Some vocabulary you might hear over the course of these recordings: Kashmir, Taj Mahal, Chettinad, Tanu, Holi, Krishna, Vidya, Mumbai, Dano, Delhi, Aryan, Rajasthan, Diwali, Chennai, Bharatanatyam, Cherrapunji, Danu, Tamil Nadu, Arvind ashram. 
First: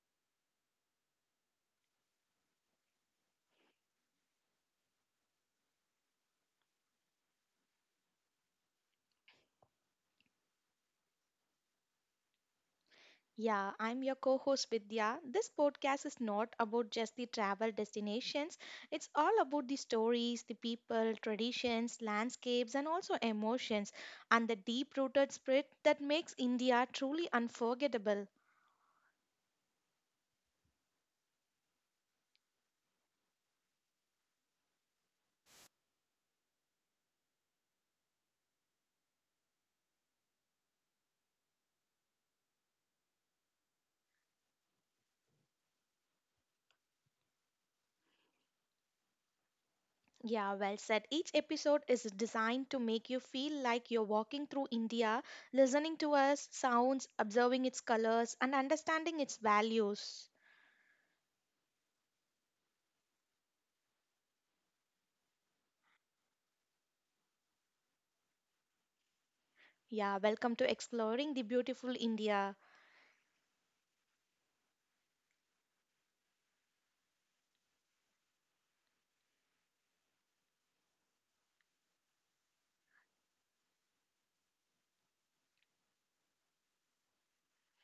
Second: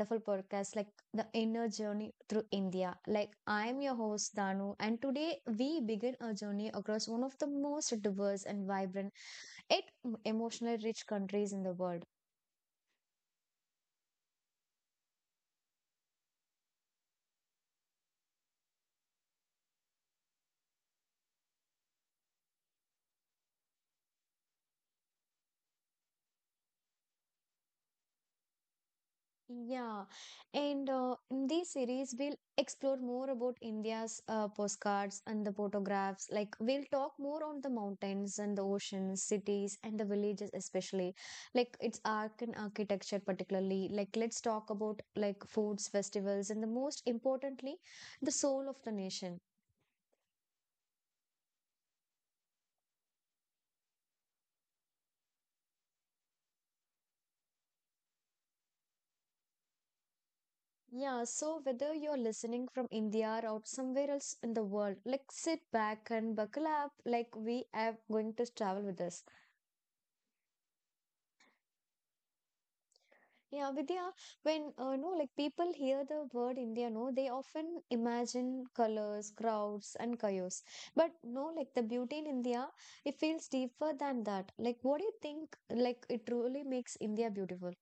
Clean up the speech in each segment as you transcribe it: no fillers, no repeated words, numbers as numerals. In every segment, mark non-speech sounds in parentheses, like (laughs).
wonderful podcast like The Inner Journey Through India. Like, I'm your host, Danu, and today we begin a journey across one of the most diverse and vibrant, yet emotionally rich countries in the world. Yeah, I'm your co host Vidya. This podcast is not about just the travel destinations, it's all about the stories, the people, traditions, landscapes, and also emotions, and the deep rooted spirit that makes India truly unforgettable. Yeah, and in this series, we'll explore more about India's postcards and the photographs. Like, we'll talk more on the mountains and the oceans, cities, and the villages, especially like its art and architecture, particularly. Like, let's talk about like foods, festivals, and the most importantly, the soul of the nation. Yeah, well said. Each episode is designed to make you feel like you're walking through India, listening to us, sounds, observing its colors, and understanding its values. Yeah, so whether you're listening from India or out somewhere else in the world, like sit back and buckle up, like we are going to travel with us. Yeah, welcome to Exploring the Beautiful India. Yeah, Vidya, when no, like people hear the word India, no, they often imagine colors, crowds, and chaos. But no, like the beauty in India, it feels deeper than that. Like, what do you think? Like, it truly makes India beautiful.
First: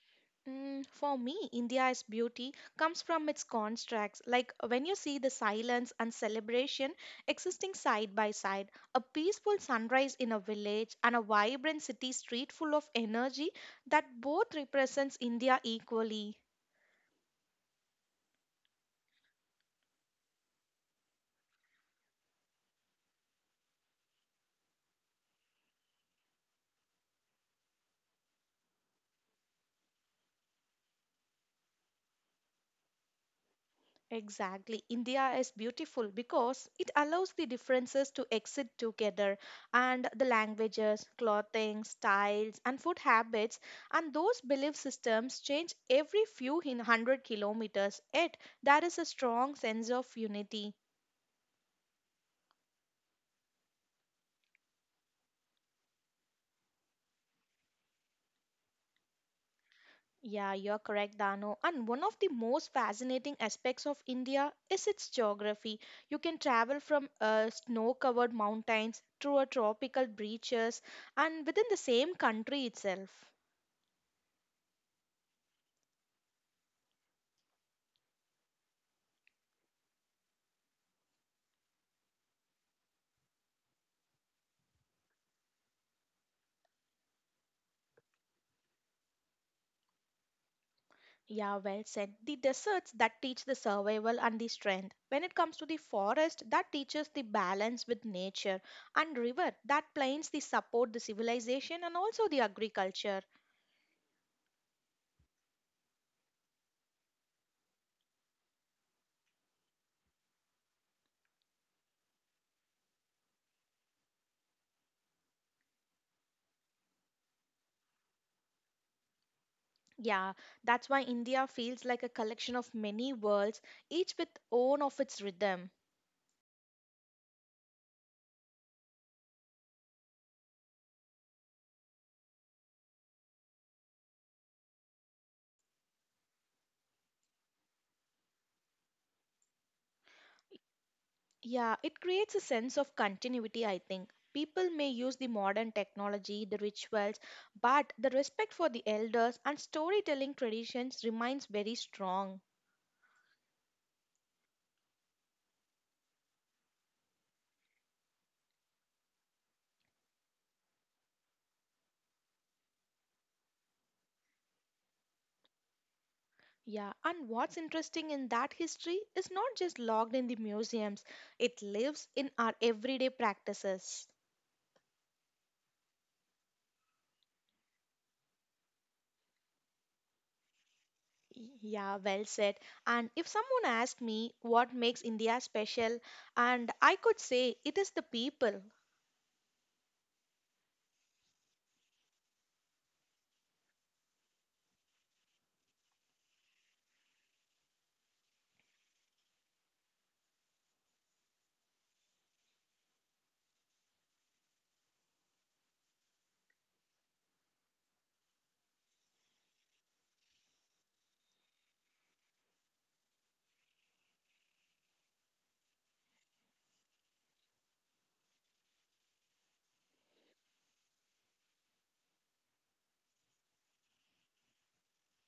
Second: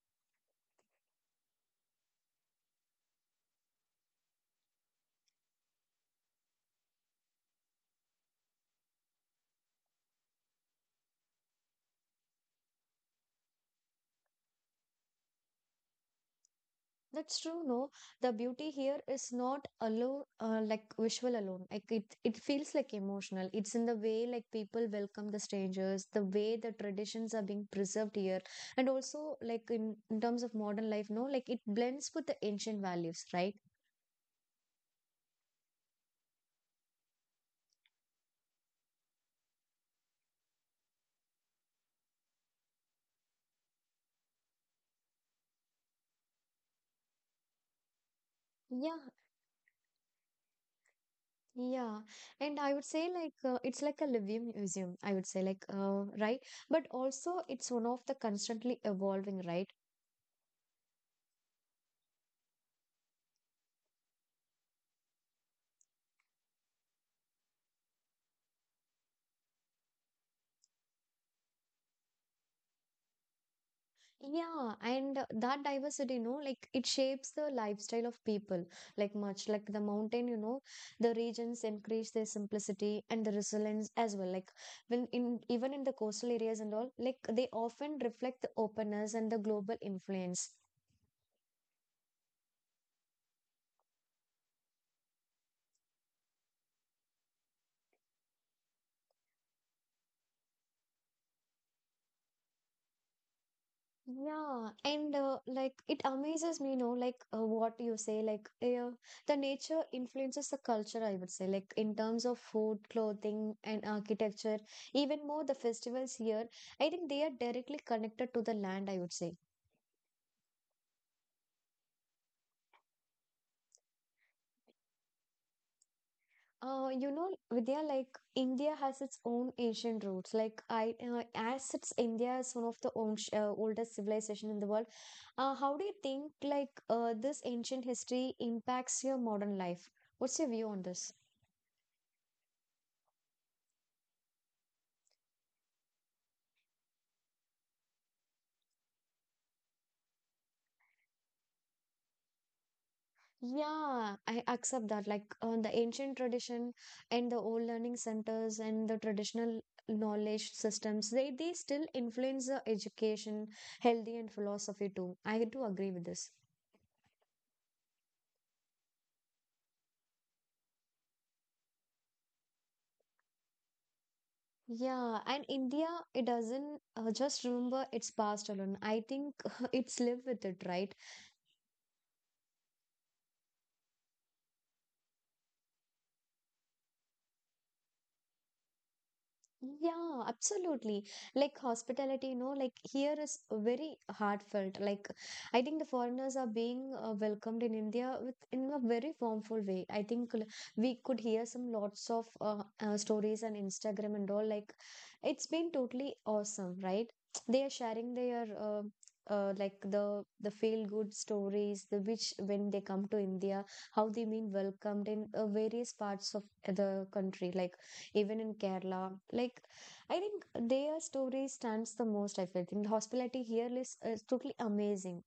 Mm, for me, India's beauty comes from its contrasts. Like when you see the silence and celebration existing side by side, a peaceful sunrise in a village and a vibrant city street full of energy that both represents India equally. That's true, no. The beauty here is not alone, like visual alone. Like it feels like emotional. It's in the way like people welcome the strangers, the way the traditions are being preserved here, and also like in terms of modern life, no, like it blends with the ancient values, right? Exactly. India is beautiful because it allows the differences to exist together, and the languages, clothing, styles, and food habits, and those belief systems change every few hundred kilometers. Yet, there Yeah, is a strong sense of unity. yeah. And I would say like it's like a living museum. I would say like right, but also it's one of the constantly evolving, right? Yeah, you're correct, Dano. And one of the most fascinating aspects of India is its geography. You can travel from snow covered mountains through a tropical breaches and within the same country itself. Yeah, and that diversity, you know, like it shapes the lifestyle of people. Like much like the mountain, you know, the regions increase their simplicity and the resilience as well. Like when in even in the coastal areas and all, like they often reflect the openness and the global influence. Yeah, well said. The deserts that teach the survival and the strength. When it comes to the forest, that teaches the balance with nature, and river that plains the support the civilization and also the agriculture. Yeah, and like it amazes me, you know, like what you say, like the nature influences the culture, I would say, like in terms of food, clothing, and architecture, even more the festivals here, I think they are directly connected to the land, I would say. Yeah, that's why India feels like a collection of many worlds, each with own of its rhythm. You know, Vidya, like India has its own ancient roots. Like I, as it's India is one of the own oldest civilization in the world. How do you think like this ancient history impacts your modern life? What's your view on this? Yeah, it creates a sense of continuity, I think. People may use the modern technology, the rituals, but the respect for the elders and storytelling traditions remains very strong. Yeah, I accept that. Like the ancient tradition and the old learning centers and the traditional knowledge systems, they still influence the education, healthy and philosophy too. I do agree with this. Yeah, and what's interesting in that history is not just logged in the museums, it lives in our everyday practices. Yeah, and India, it doesn't just remember its past alone. I think (laughs) it's live with it, right? Yeah, well said. And if someone asked me what makes India special, and I could say it is the people. Yeah, absolutely. Like hospitality, you know, like here is very heartfelt. Like I think the foreigners are being welcomed in India with in a very formful way. I think we could hear some lots of stories on Instagram and all. Like it's been totally awesome, right? They are sharing their like the feel good stories, the which when they come to India, how they mean welcomed in various parts of the country, like even in Kerala. Like, I think their story stands the most, I feel. I think the hospitality here is totally amazing.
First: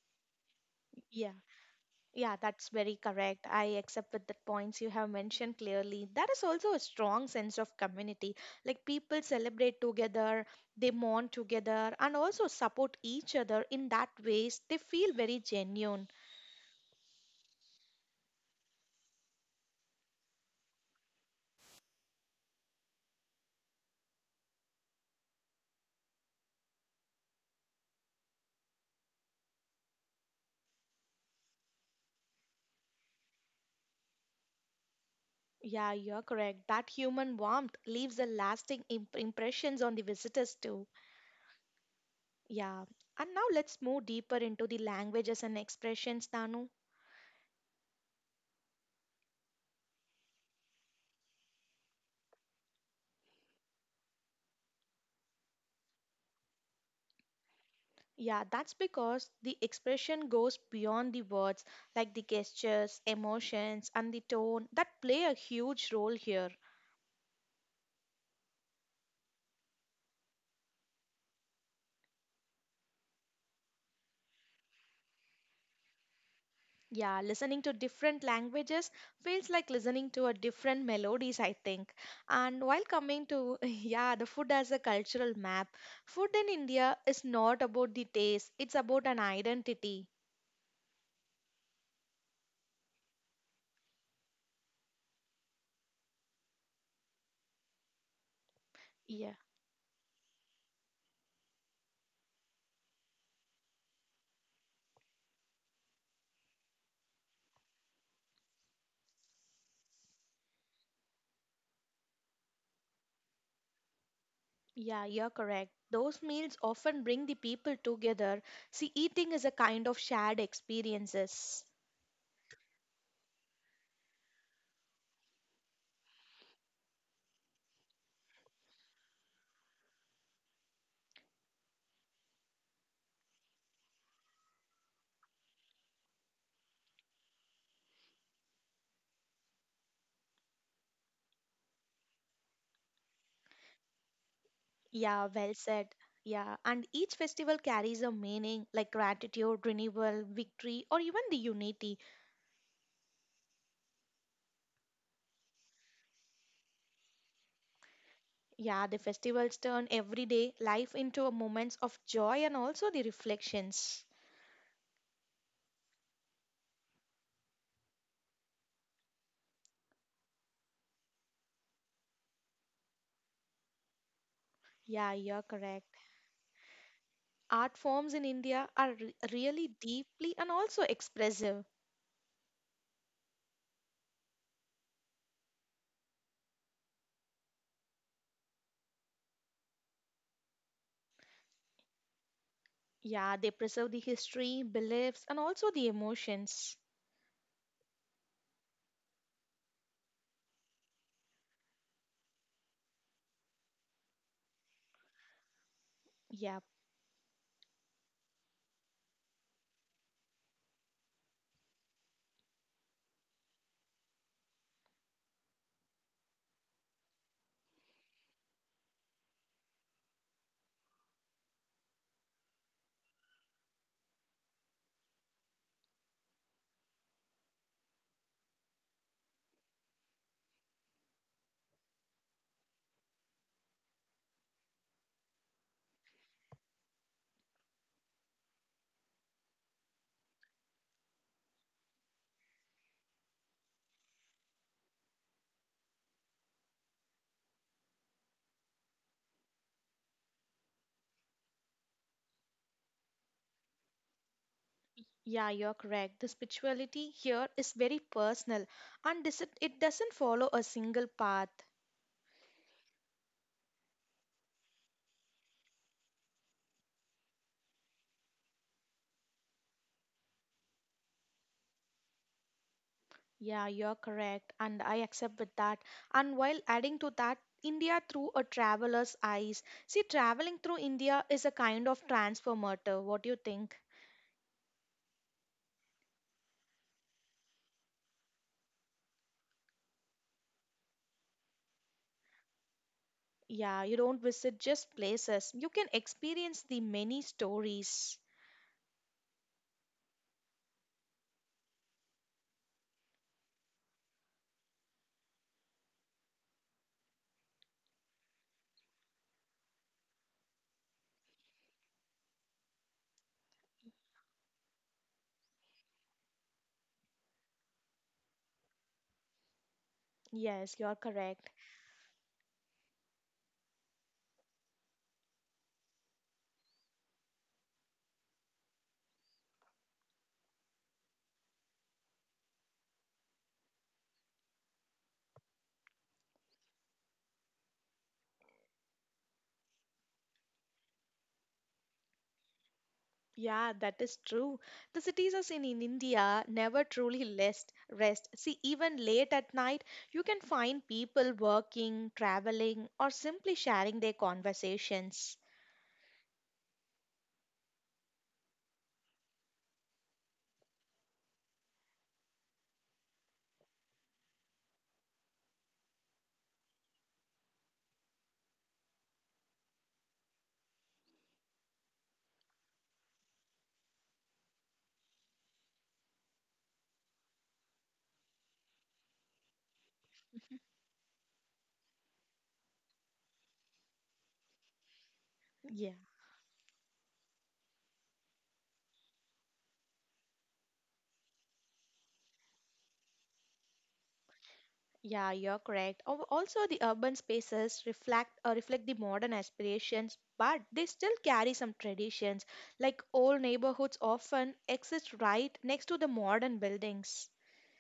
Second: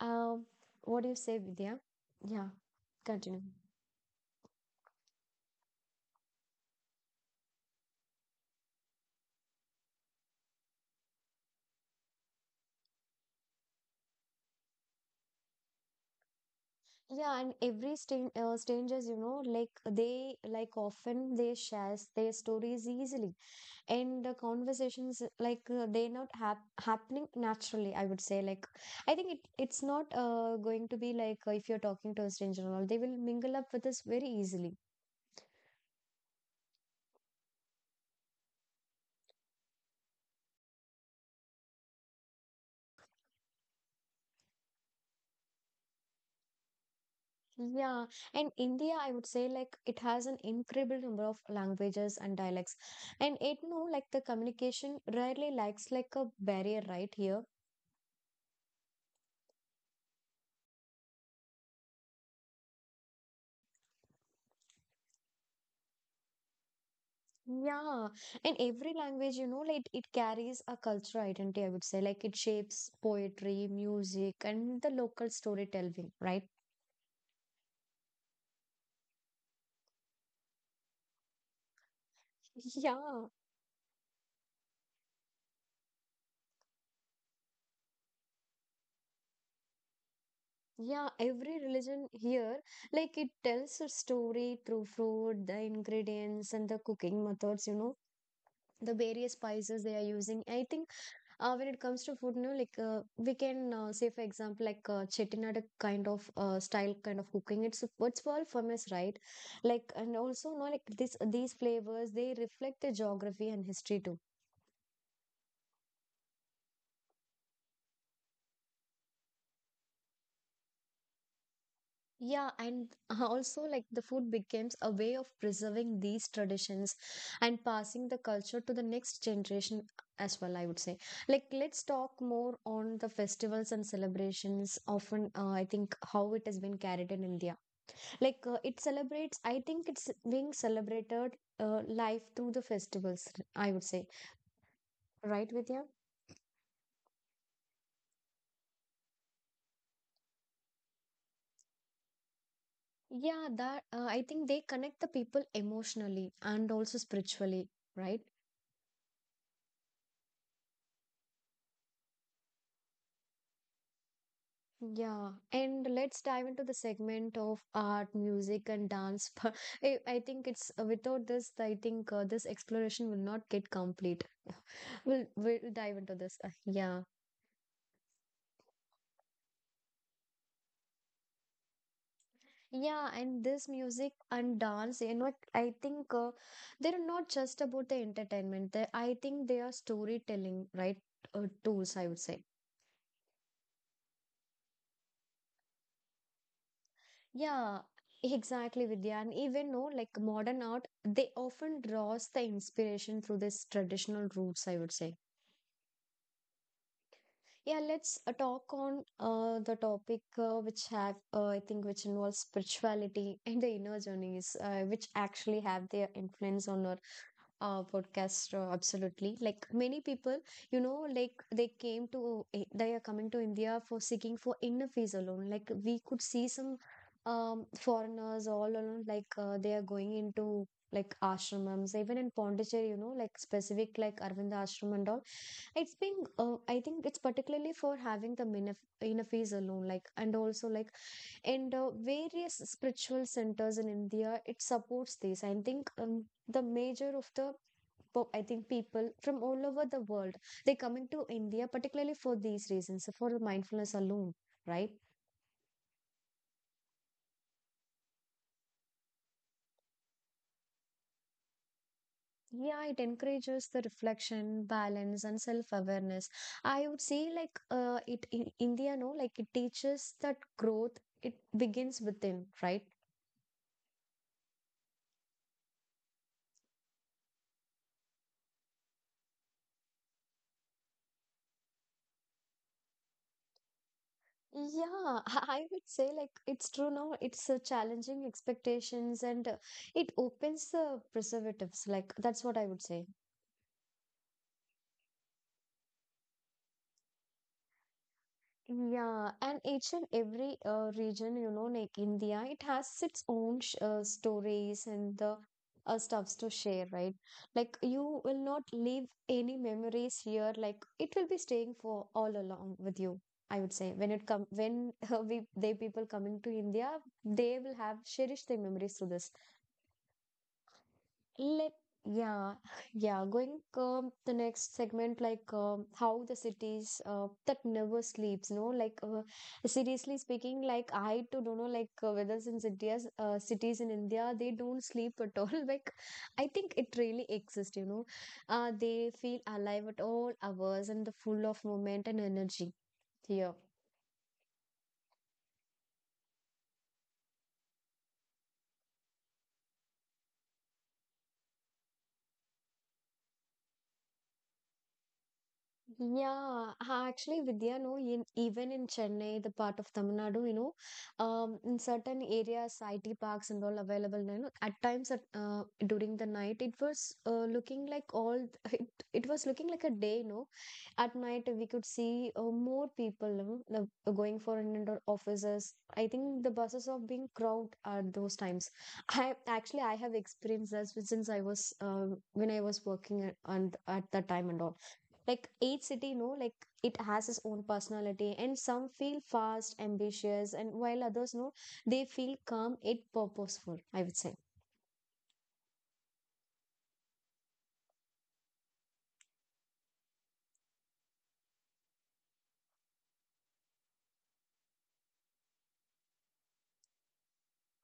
Um, what do you Yeah, say, Vidya? yeah, Yeah, that's very continue. correct. I accept with the points you have mentioned clearly. There is also a strong sense of community. Like people celebrate together, they mourn together, and also support each other in that ways they feel very genuine. Yeah, and every strangers, you know, like they like often they shares their stories easily, and the conversations like they not happening naturally. I would say like I think it's not going to be like if you're talking to a stranger and all, they will mingle up with us very easily. Yeah, you're correct. That human warmth leaves a lasting impressions on the visitors too. Yeah, and now let's move deeper into the languages and expressions, Tanu. Yeah, and India, I would say, like, it has an incredible number of languages and dialects. And it, no, like, the communication rarely lacks, like, a barrier right here. Yeah, that's because the expression goes beyond the words, like the gestures, emotions, and the tone that play a huge role here. Yeah, and every language, you know, like, it carries a cultural identity, I would say. Like, it shapes poetry, music, and the local storytelling, right? Yeah, listening to different languages feels like listening to a different melodies, I think. And while coming Yeah, to, (laughs) yeah, the food as a cultural map, food in India is not about the taste, it's about an identity. yeah, every religion here, like, it tells a story through food, the ingredients, and the cooking methods, you know the various spices they are using, I think. When it comes to food, no, like we can say, for example, like Chettinad kind of style kind of cooking. It's what's all famous, right? Like, and also, no, like this these flavors they reflect the geography and history too. Yeah, you're correct. Those meals often bring the people together. See, eating is a kind of shared experiences. Yeah, and (laughs) also like the food becomes a way of preserving these traditions and passing the culture to the next generation as well. I would say, like, let's talk more on the festivals and celebrations. Often, I think how it has been carried in India like it celebrates, I think it's being celebrated life through the festivals, I would say, Yeah, right, well Vidya? said. Yeah, and each festival carries a meaning like gratitude, renewal, victory, or even the unity. Yeah, that I think they connect the people emotionally and also spiritually, right? Yeah, the festivals turn everyday life into a moments of joy and also the reflections. Yeah, and let's dive into the segment of art, music and dance. (laughs) I think it's without this, I think this exploration will not get complete. Yeah, you're We'll correct. dive into this yeah. Art forms in India are really deeply and also expressive. Yeah, and this music and dance, you know, I think they're not just about the entertainment. They, I think they are storytelling, right? Tools, I would say. Yeah, they preserve the history, beliefs, and also the emotions. Yeah, exactly, Vidya. And even no, like modern art, they often draws the inspiration through this traditional roots, I would say. Yeah, Yeah, let's talk on the topic which have I think which involves spirituality (laughs) and the inner journeys, which actually have their influence on our podcast. Absolutely, like many people, you know, like they are coming to India for seeking for inner peace alone. Like we could see some foreigners all alone, like they are going into like ashrams, even in Pondicherry, you know, like specific like Arvind ashram and all. It's been I think it's particularly for having the inner peace alone, like, and also like and various spiritual centers in India, it supports this, I think. The major of I think people from all over the world, they coming to India particularly for these reasons, for the mindfulness alone, right? yeah, you're correct. The spirituality here is very personal and this, it doesn't follow a single path. Yeah, it encourages the reflection, balance, and self-awareness. I would say like it in India, no, like it teaches that growth it begins within, right? Yeah, you're correct, and I accept with that. And while adding to that, India through a traveler's eyes. See, traveling through India is a kind of transformative. What do you think? Yeah, (laughs) I would say like it's true now. It's challenging expectations and it opens the preservatives. Like that's what I would say. Yeah, you don't visit just places. You can experience the many stories. Yeah, and each and every region, you know, like India, it has its own sh stories and the stuffs to share, right? Like you will not leave any memories here. Like it will be staying for all along with you. I would say when it come when (laughs) we they people coming to India, they will have cherished their memories through this. Yes, you're correct. Let Yeah, (laughs) yeah. Going the next segment, like how the cities that never sleeps, no, like seriously speaking, like I too don't know, like whether in cities, cities in India, they don't sleep at all. (laughs) Like I think it really exists, you know. They feel alive at all hours and the full of moment and energy here. Yeah, that is true. The cities as in India never truly rest. See, even late at night, you can find people working, traveling, or simply sharing their conversations. Yeah, actually, Vidya, no, in, even in Chennai, the part of Tamil Nadu, you know, in certain areas, IT parks and all available, you know, at times at, during the night, it was looking like all, (laughs) it was looking like a day, no. At night, we could see more people you know, going for in and out offices. I think the buses are being crowded at those times. I have experienced this since when I was working at, and at that time and all. Like each Yeah, city, you know, like it has its own personality, and some feel fast, ambitious, and while others, know they feel calm yet purposeful, I would say. yeah, you're correct. Also, the urban spaces reflect reflect the modern aspirations, but they still carry some traditions. Like old neighborhoods often exist right next to the modern buildings.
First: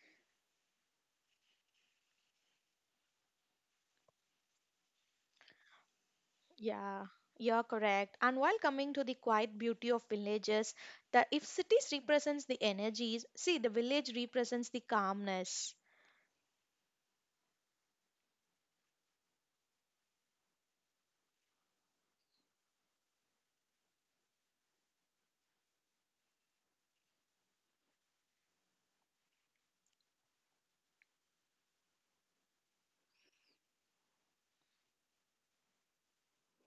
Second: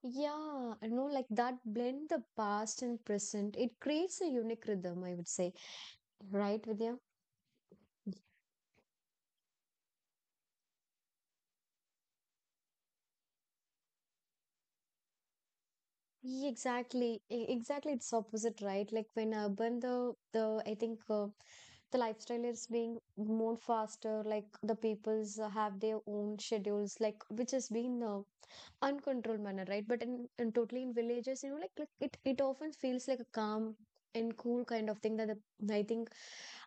Yeah, I know, like that blend the past and present, it creates a unique rhythm, I would say. Right, Vidya? Yeah, you're correct. And while coming to the quiet beauty of villages, that if cities represents the energies, see the village represents the calmness. Yeah, exactly, exactly. It's opposite, right? Like when urban, the I think the lifestyle is being more faster. Like the peoples have their own schedules, like which has been uncontrolled manner, right? But in totally in villages, you know, like it often feels like a calm and cool kind of thing that the, I think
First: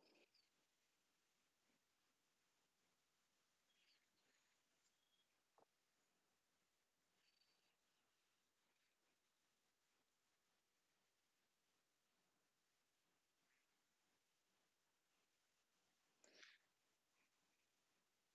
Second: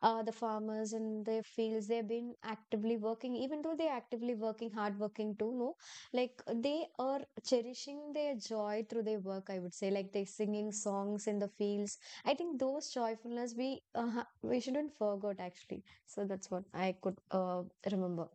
the farmers in their fields they've been actively working, even though they're actively working, hard working too. No, like they are cherishing their joy through their work. I would say, like they're singing songs in the fields. I think those joyfulness we we shouldn't forget actually. So that's what I could remember.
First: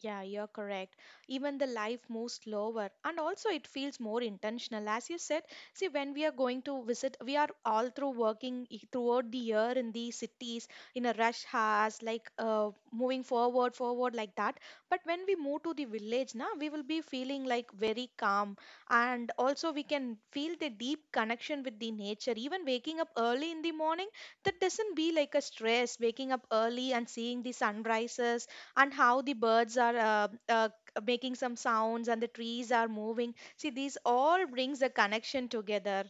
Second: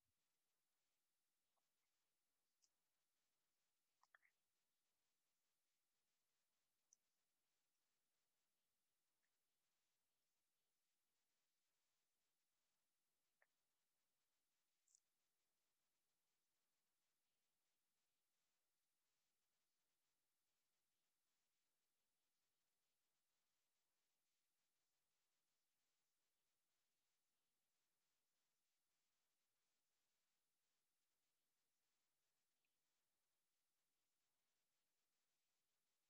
Yeah, you're correct. Even the life moves slower, and also it feels more intentional. As you said, see, when we are going to visit, we are all through working throughout the year in the cities in a rush hours, like moving forward, forward like that. But when we move to the village, now we will be feeling like very calm, and also we can feel the deep connection with the nature. Even waking up early in the morning, that doesn't be like a stress. Waking up early and seeing the sunrises and how the birds are making some sounds and the trees are moving, see these all brings a connection together.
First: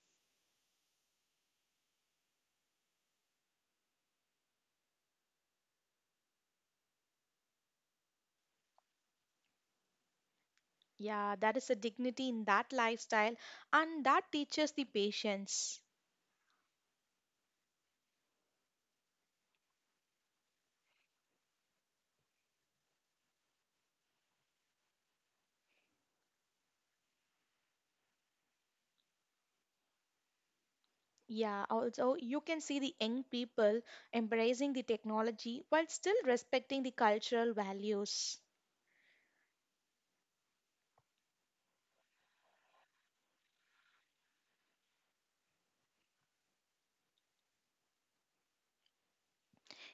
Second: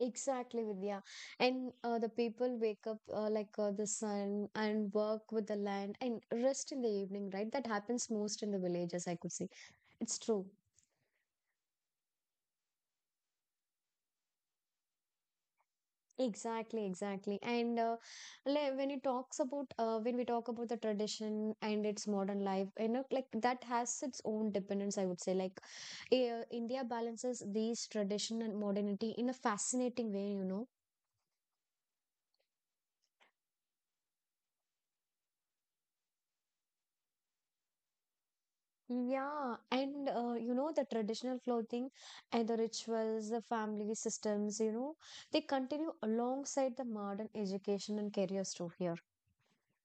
Exactly, Vidya. And the people wake up like the sun and work with the land and rest in the evening, right? That happens most in the villages, I could see. It's true. Yeah, that is a dignity in that lifestyle, and that teaches the patience. Exactly, exactly. And like when we talk about the tradition and its modern life, you know, like that has its own dependence, I would say. Like India balances these tradition and modernity in a fascinating way, you know. Yeah, also you can see the young people embracing the technology while still respecting the cultural values. Yeah, and you know, the traditional clothing and the rituals, the family systems, you know, they continue alongside the modern education and careers too here.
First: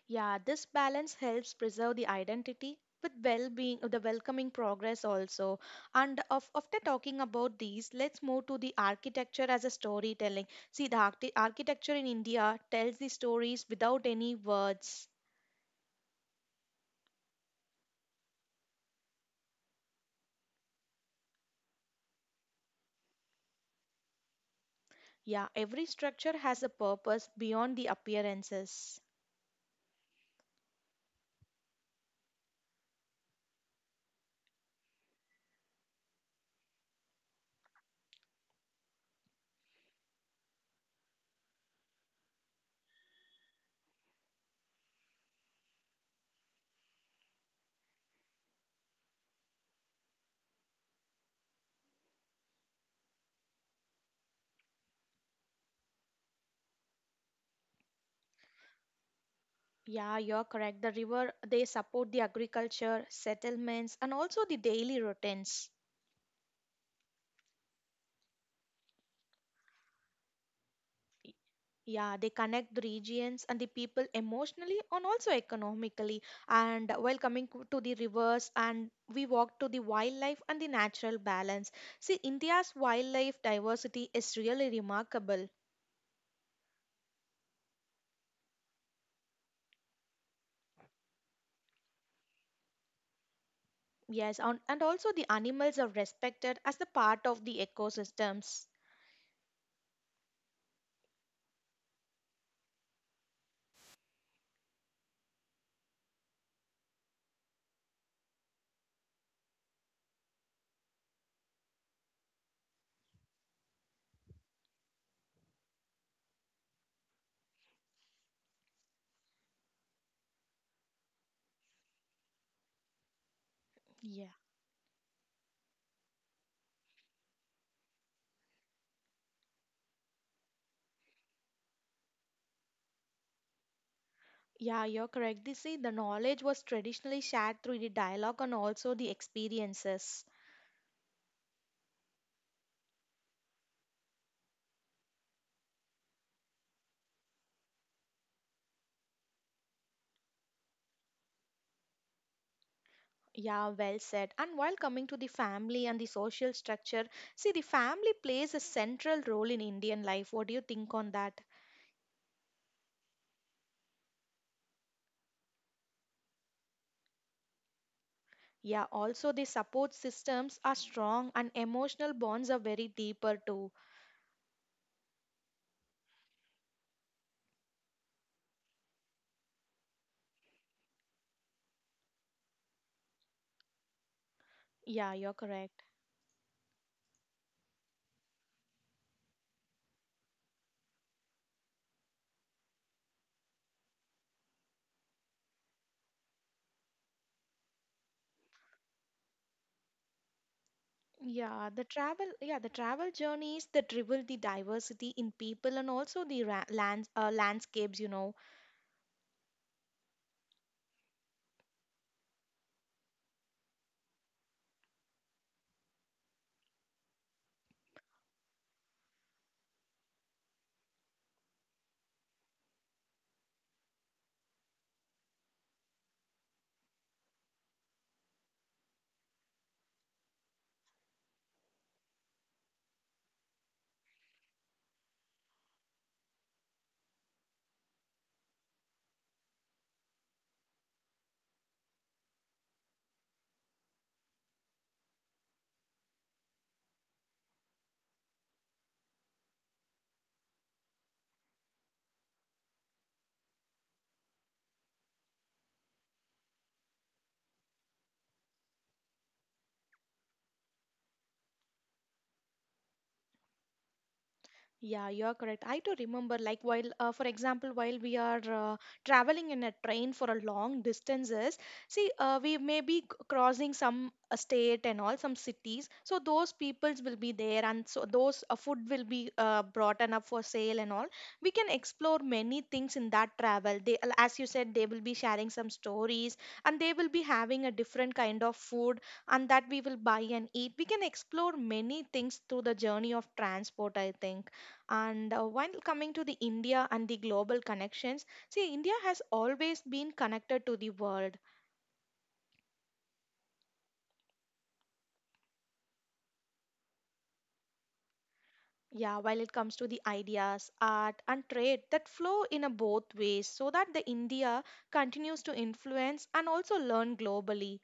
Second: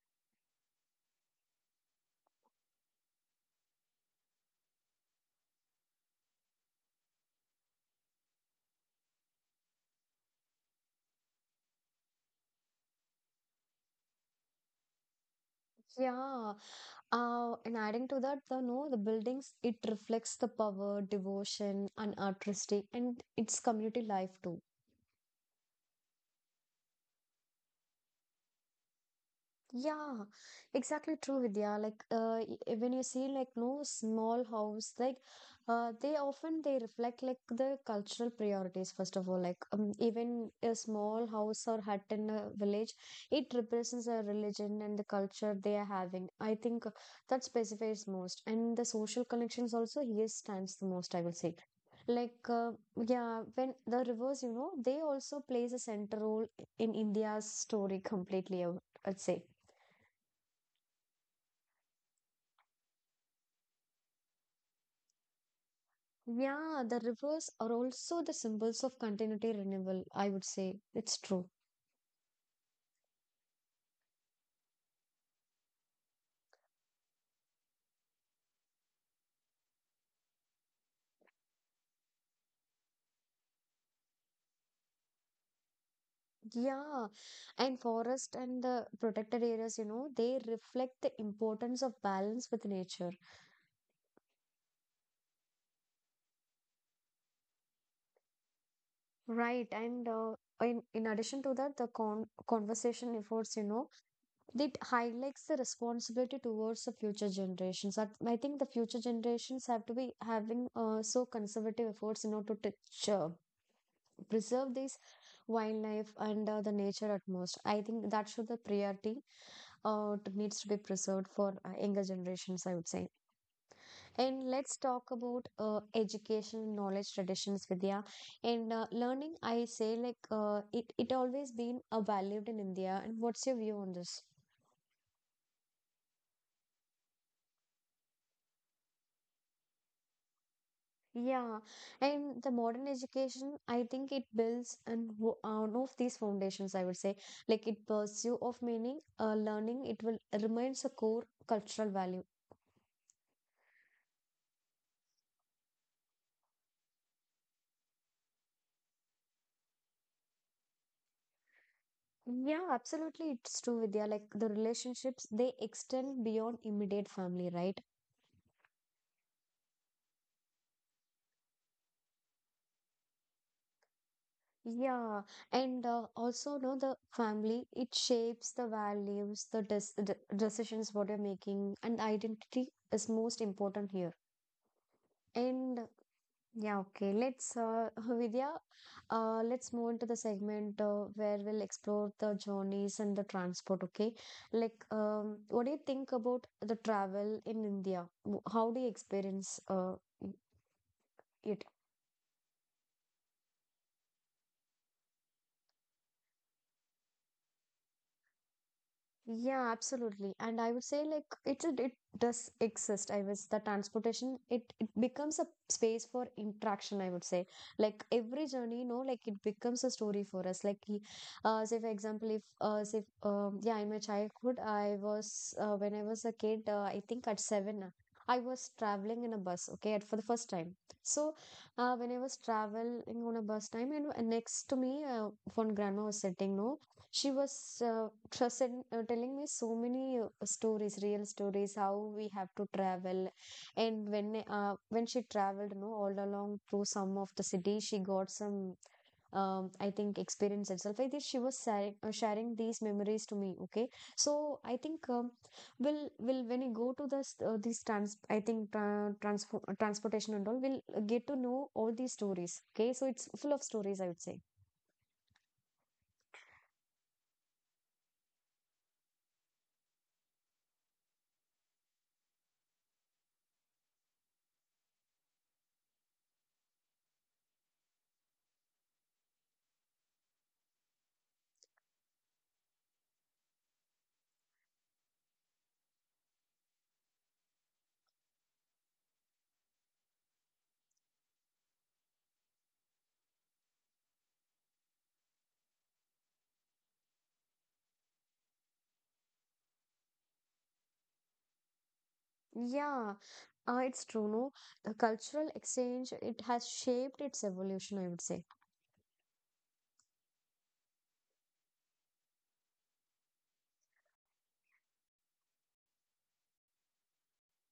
Yeah, this balance helps preserve the identity with well-being, the welcoming progress also. And of, after talking about these, let's move to the architecture as a storytelling. See, the architecture in India tells the stories without any words. Yeah, and adding to that, the no, the buildings, it reflects the power, devotion, and artistry, and its community life too. Yeah, every structure has a purpose beyond the appearances. Yeah, exactly true, Vidya. Like, when you see like no small house, like, they often they reflect like the cultural priorities first of all. Like, even a small house or hut in a village, it represents a religion and the culture they are having. I think that specifies most, and the social connections also here stands the most. I will say. Like, yeah, when the rivers, you know, they also plays a central role in India's story completely. I'd say. Yeah, you're correct. The river, they support the agriculture, settlements, and also the daily routines. Yeah, the rivers are also the symbols of continuity renewal, I would say. It's true. Yeah, they connect the regions and the people emotionally and also economically. And while coming to the rivers, and we walk to the wildlife and the natural balance. See, India's wildlife diversity is really remarkable. Yeah, and forest and the protected areas, you know, they reflect the importance of balance with nature. Yes, and also the animals are respected as the part of the ecosystems. Right, and in addition to that, the conversation efforts, you know, it highlights the responsibility towards the future generations. I think the future generations have to be having so conservative efforts, you know, to preserve this wildlife and the nature at most. I think that should the priority needs to be preserved for younger generations, I would say. Yeah. And let's talk about education, knowledge, traditions, Vidya. And learning, I say like it always been valued in India. And what's your view on this? Yeah, you're correct. You see, the knowledge was traditionally shared through the dialogue and also the experiences. Yeah, and the modern education, I think it on of these foundations, I would say. Like it pursue of meaning, learning, it will remains a core cultural value. Yeah, well said. And while coming to the family and the social structure, see, the family plays a central role in Indian life. What do you think on that? Yeah, absolutely, it's true, Vidya. Like the relationships, they extend beyond immediate family, right? Yeah, also the support systems are strong and emotional bonds are very deeper too. Yeah, and also, no, the family, it shapes the values, the decisions what you're making, and identity is most important here. Yeah, you're And correct. yeah, okay. Let's, (laughs) Vidya, let's move into the segment where we'll explore the journeys and the transport. Okay, like, what do you think about the travel in India? How do you experience it? Yeah, the travel journeys that reveal the diversity in people and also the ra lands, landscapes, you know. Yeah, absolutely. And I would say like it's a, it does exist. I was the transportation it becomes a space for interaction, I would say. Like every journey, you know, like it becomes a story for us. Like y- say for example if say yeah, in my childhood I was when I was a kid, I think at seven I was traveling in a bus, okay, at for the first time. So when I was traveling on a bus time and next to me one grandma was sitting, no, she was telling me so many stories, real stories, how we have to travel. And when she traveled, you know, all along through some of the cities, she got some, I think, experience itself. I think she was sharing these memories to me. Okay, so I think will when you go to this these trans, I think tra- transfor- transportation and all, we'll get to know all these stories. Okay, so it's full of stories, I would say. Yeah, you're correct. I do remember, like, while, for example, while we are traveling in a train for a long distances, see, we may be crossing some state and all some cities. So those peoples will be there, and so those food will be brought and up for sale and all. We can explore many things in that travel. They, as you said, they will be sharing some stories, and they will be having a different kind of food, and that we will buy and eat. We can explore many things through the journey of transport, I think. And while coming to the India and the global connections, see, India has always been connected to the world. Yeah, it's true, no? The cultural exchange, it has shaped its evolution, I would say. Yeah, while it comes to the ideas, art, and trade that flow in a both ways, so that the India continues to influence and also learn globally.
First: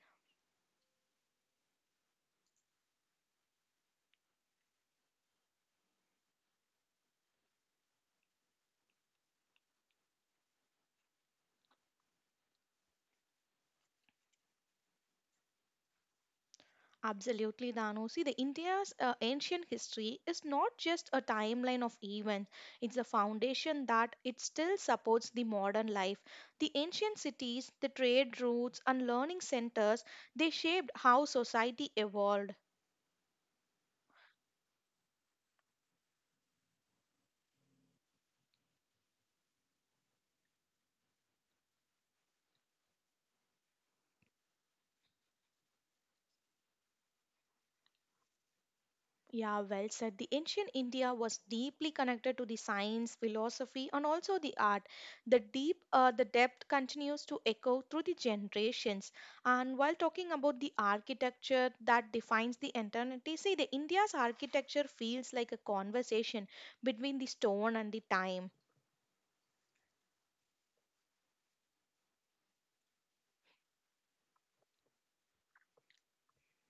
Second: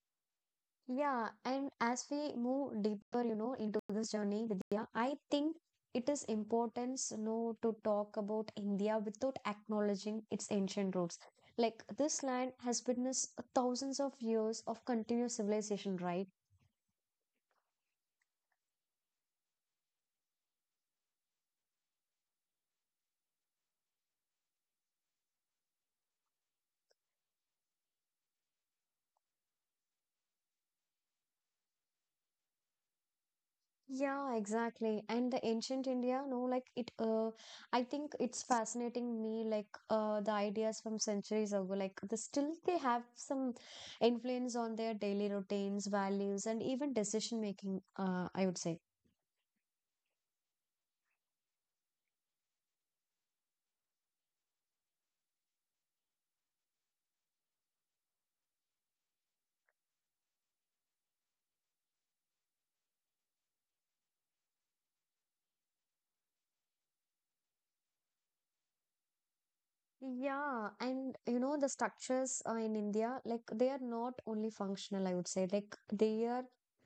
Yeah, and as we move deeper, you know, into this journey, Vidya, I think it is important, you know, to talk about India without acknowledging its ancient roots. Like this land has witnessed thousands of years of continuous civilization, right? Absolutely, Danu. See, the India's ancient history is not just a timeline of events; it's a foundation that it still supports the modern life. The ancient cities, the trade routes, and learning centers, they shaped how society evolved. Yeah, exactly. And the ancient India, no, like it I think it's fascinating me like the ideas from centuries ago. Like the still they have some influence on their daily routines, values, and even decision making, I would say. Yeah, well said. The ancient India was deeply connected to the science, philosophy, and also the art. The deep, the depth continues to echo through the generations. And while talking about the architecture that defines the eternity, see, the India's architecture feels like a conversation between the stone and the time. Yeah, and you know the structures in India, like they are not only functional, I would say, like they are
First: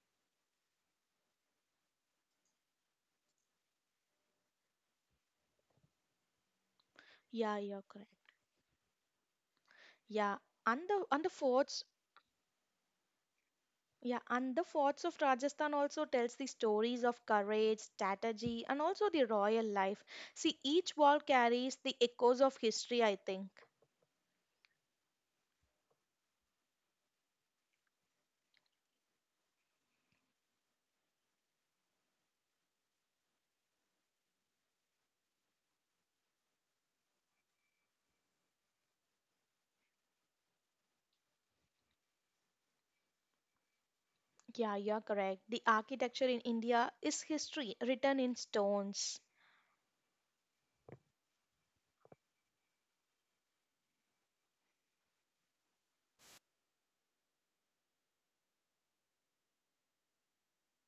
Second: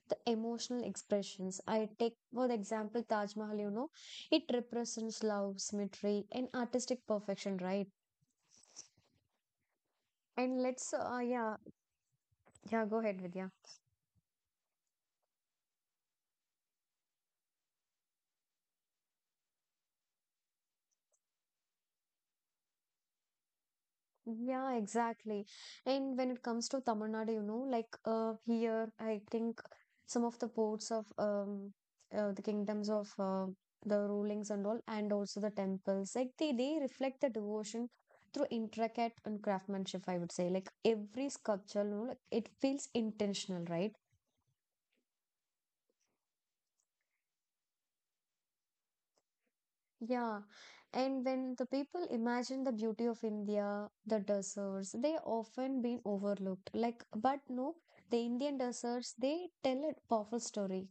the emotional expressions. I take for the example Taj Mahal, you know, it represents love, symmetry, and artistic Yeah, perfection, you're right? correct. Yeah, And and let's, the uh, yeah, forts. yeah, go ahead, Vidya. Yeah, and the forts of Rajasthan also tells the stories of courage, strategy, and also the royal life. See, each wall carries the echoes of history, I think. Yeah, exactly. And when it comes to Tamil Nadu, you know, here, I think some of the ports of the kingdoms of the rulings and all, and also the temples, they reflect the devotion through intricate and craftsmanship, I would say. Like every sculpture, you know, like it feels intentional, right? Yeah, you're correct. The architecture in India is history written in stones. Yeah, and when the people imagine the beauty of India, the deserts, they often been overlooked. Like, but no, the Indian deserts, they tell a powerful story.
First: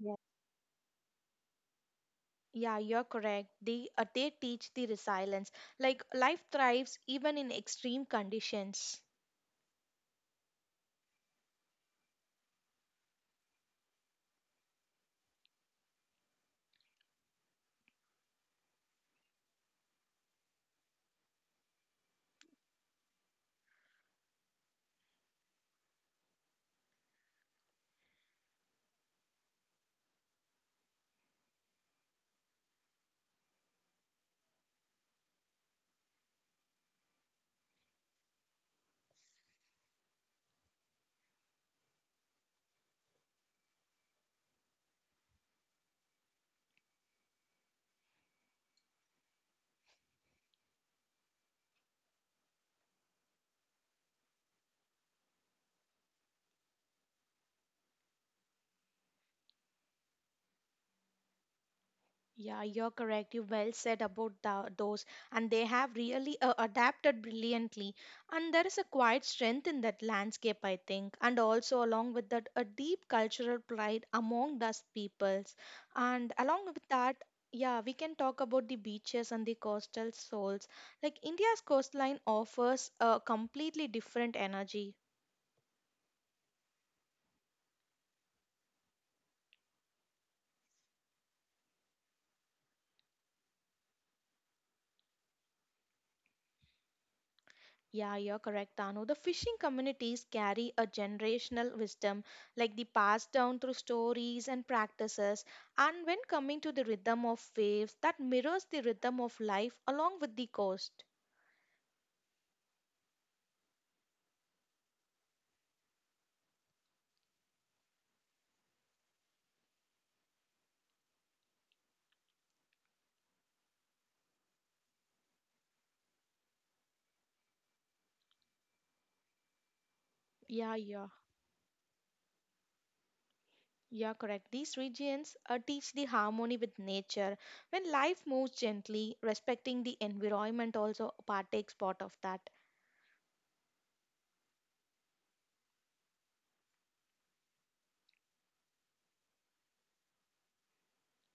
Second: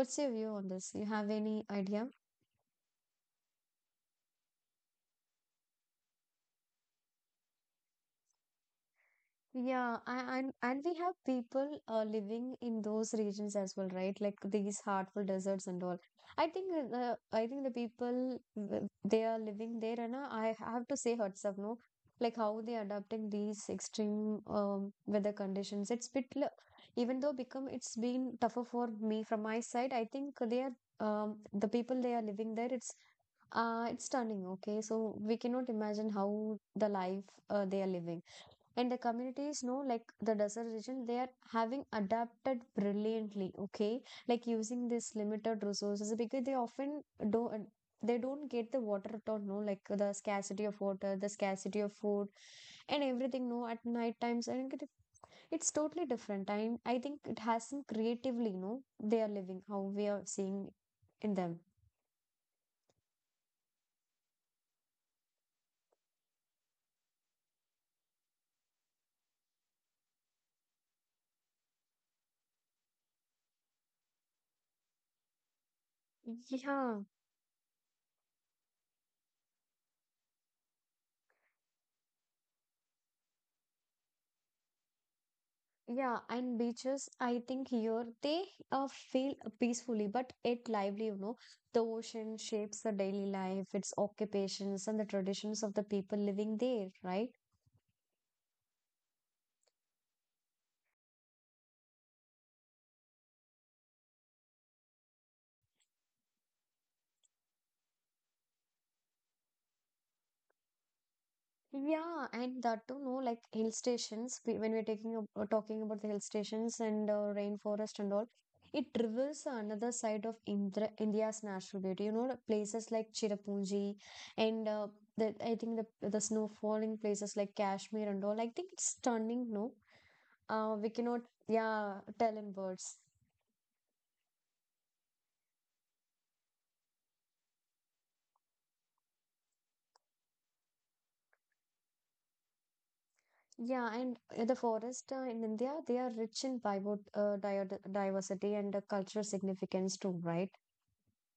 Yeah. your view on this? You have any idea? Yeah, you're correct. They teach the resilience. Like life thrives even in extreme conditions. Yeah, and we have people living in those regions as well, right? Like these heartful deserts and all. I think the people, they are living there, and I have to say hats off, no? Like how they are adapting these extreme weather conditions. Even though become it's been tougher for me from my side. I think they are the people they are living there. It's stunning. Okay, so we cannot imagine how the life they are living, and the communities know, like the desert region they are having adapted brilliantly. Okay, like using this limited resources because they often don't don't get the water at all, no, like the scarcity of water, the scarcity of food and everything, no. At night times, I think it's totally different. I think it has some creatively, no, they are living how we are seeing in them. Yeah, you're correct. You well said about those, and they have really adapted brilliantly. And there is a quiet strength in that landscape, I think, and also along with that, a deep cultural pride among those peoples. And along with Yeah, that, yeah, we can talk about the beaches and the coastal souls. Like India's coastline offers a completely different energy. Yeah, and beaches, I think here they feel peacefully but yet lively, you know. The ocean shapes the daily life, its occupations, and the traditions of the people living there, right? Yeah, you're correct, Tanu. The fishing communities carry a generational wisdom, like the passed down through stories and practices. And when coming to the rhythm of waves, that mirrors the rhythm of life along with the coast. Yeah, and that too, no, like hill stations, we- when we're taking ab- talking about the hill stations and rainforest and all, it reveals another side of India's natural beauty. You know, the places like Cherrapunji and the, I think the snow falling places like Kashmir and all, I think it's stunning, no? Yeah, We yeah, cannot, yeah, tell in words. yeah, correct. These regions teach the harmony with nature. When life moves gently, respecting the environment also partakes part of that. Yeah, and the forest in India, they are rich in diversity and cultural significance too, right?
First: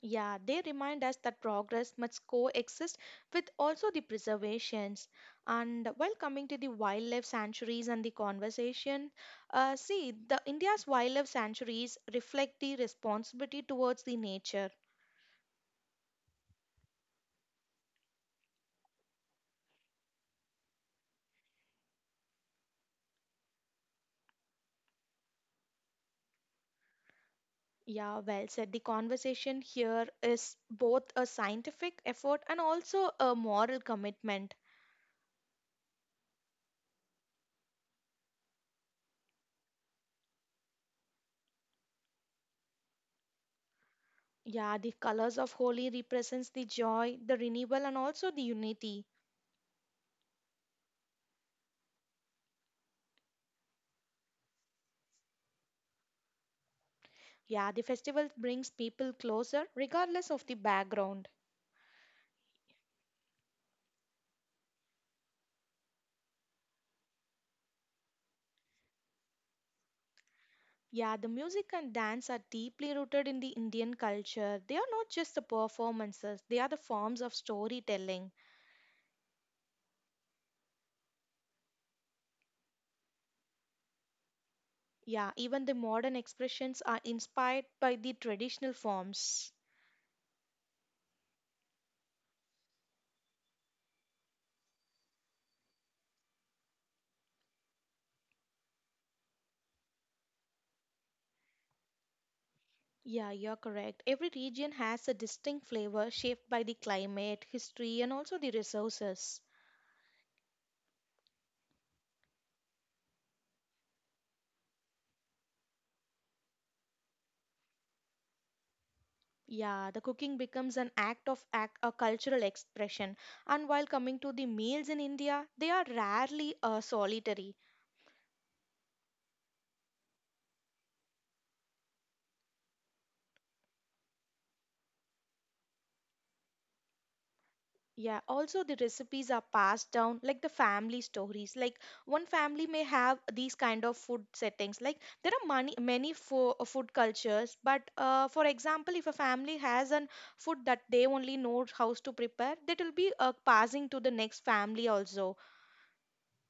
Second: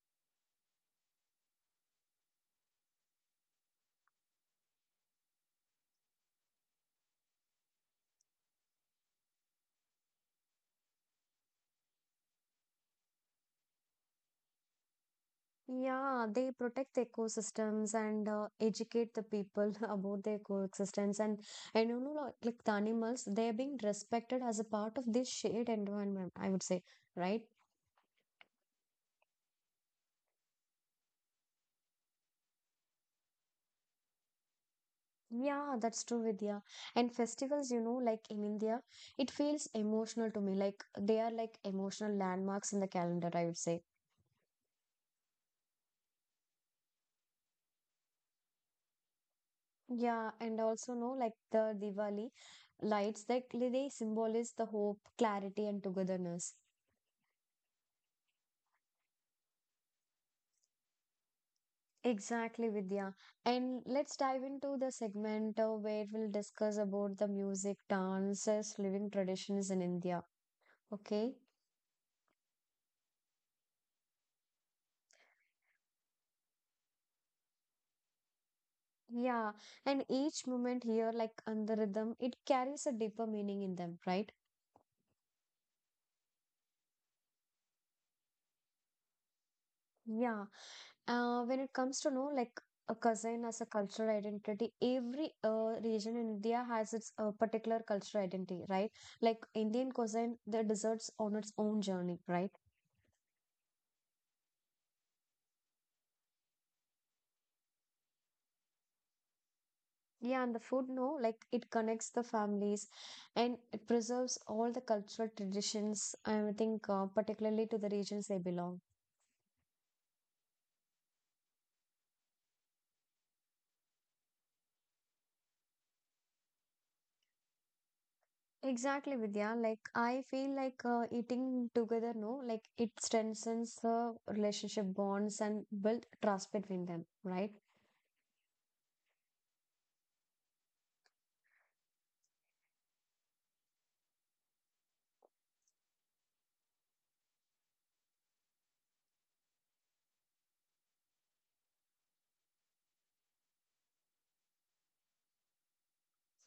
Yeah, they remind us that progress must coexist with also the preservations. And while coming to the wildlife sanctuaries and the conversation, see, the India's wildlife sanctuaries reflect the responsibility towards the nature. Yeah, they protect the ecosystems and educate the people (laughs) about their coexistence, and you know, like the animals, they are being respected as a part of this shared environment, I would say, right? Yeah, well said. The conversation here is both a scientific effort and also a moral commitment. Yeah, that's true, Vidya. And festivals, you know, like in India, it feels emotional to me. Like they are like emotional landmarks in the calendar, I would say. Yeah, the colors of Holi represents the joy, the renewal, and also the unity. Yeah, and also, no, like the Diwali lights, like they symbolize the hope, clarity, and togetherness. Yeah, the festival brings people closer regardless of the background. Exactly, Vidya. And let's dive into the segment where we'll discuss about the music, dances, living traditions in India. Yeah, the Okay. music and dance are deeply rooted in the Indian culture. They are not just the performances, they are the forms of storytelling. Yeah, and each moment here, like on the rhythm, it carries a deeper meaning in them, right? Yeah, even the modern expressions are inspired by the traditional forms. Yeah. When it comes to know like a cuisine as a cultural identity, every region in India has its particular cultural identity, right? Like Indian cuisine, the desserts on its own journey, right? Yeah, you're correct. Every region has a distinct flavor shaped by the climate, history, and also the resources. Yeah, and the food, no, like it connects the families and it preserves all the cultural traditions, I think, particularly to the regions they belong. Yeah, the cooking becomes an act of act, a cultural expression. And while coming to the meals in India, they are rarely solitary. Exactly, Vidya. Like, I feel like eating together, no, like it strengthens the relationship bonds and build trust between them, right? Yeah, also the recipes are passed down like the family stories. Like one family may have these kind of food settings. Like there are many many food cultures, but for example, if a family has an food that they only know how to prepare, that will be passing to the next family also.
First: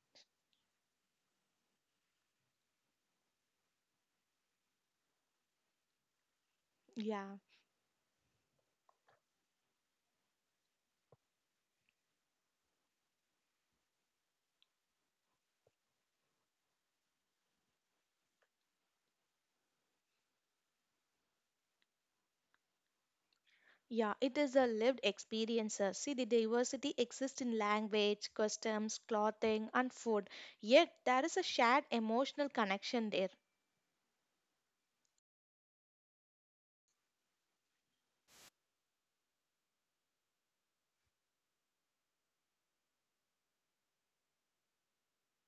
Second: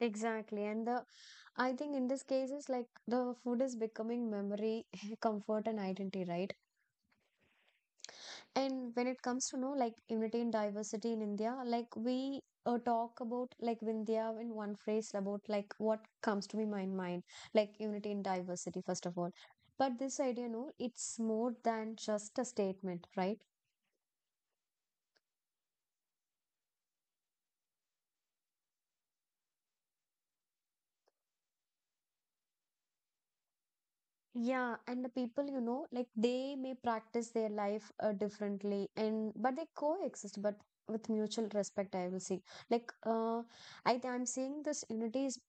Exactly. And the I think in this case is like the food is becoming memory, (laughs) comfort, and identity, right? Yeah. And when it comes to know like unity and diversity in India, like we talk about like Vindhya in one phrase about like what comes to me my mind, like unity and diversity first of all. But this idea, no, it's more than just a statement, right? Yeah, it is a lived experience. See, the diversity exists in language, customs, clothing, and food. Yet, there is a shared emotional connection there. Yeah, and the people, you know, like they may practice their life differently, and but they coexist, but with mutual respect, I will say. Like, I'm seeing this unity is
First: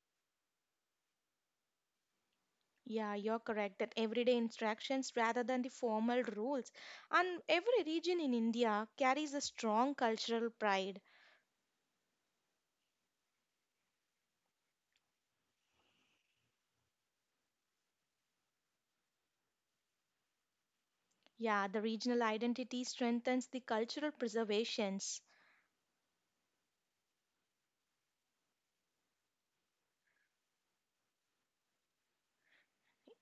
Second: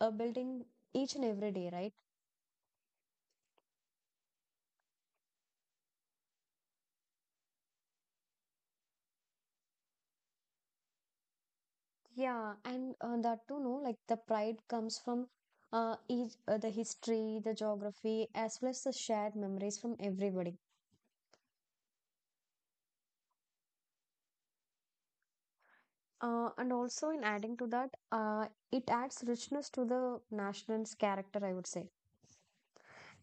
building each and every day, right? Yeah, you're correct that everyday instructions rather than the formal rules. And every region in India carries a strong cultural pride. Yeah, and that too, no, like the pride comes from each, the history, the geography, as well as the shared memories from everybody. Yeah, the regional identity strengthens the cultural preservations. And also, in adding to that, it adds richness to the national's character, I would say.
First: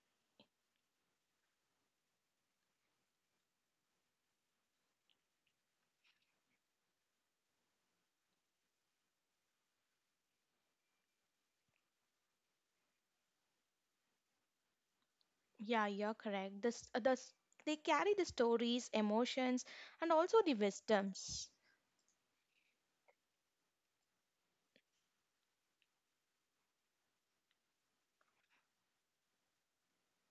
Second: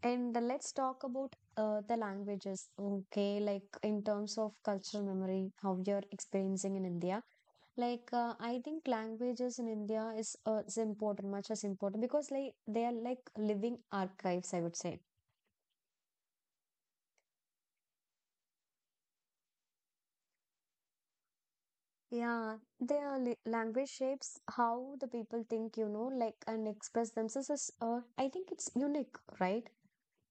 And let's talk about the languages, okay? Like in terms of cultural memory, how you're experiencing in India. Like I think languages in India is important, much as important because like they are like living archives, I would say. Yeah, you're correct. This, they carry the stories, emotions, and also the wisdoms. Yeah, language shapes how the people think, you know, like and express themselves. Is, I think it's unique, right?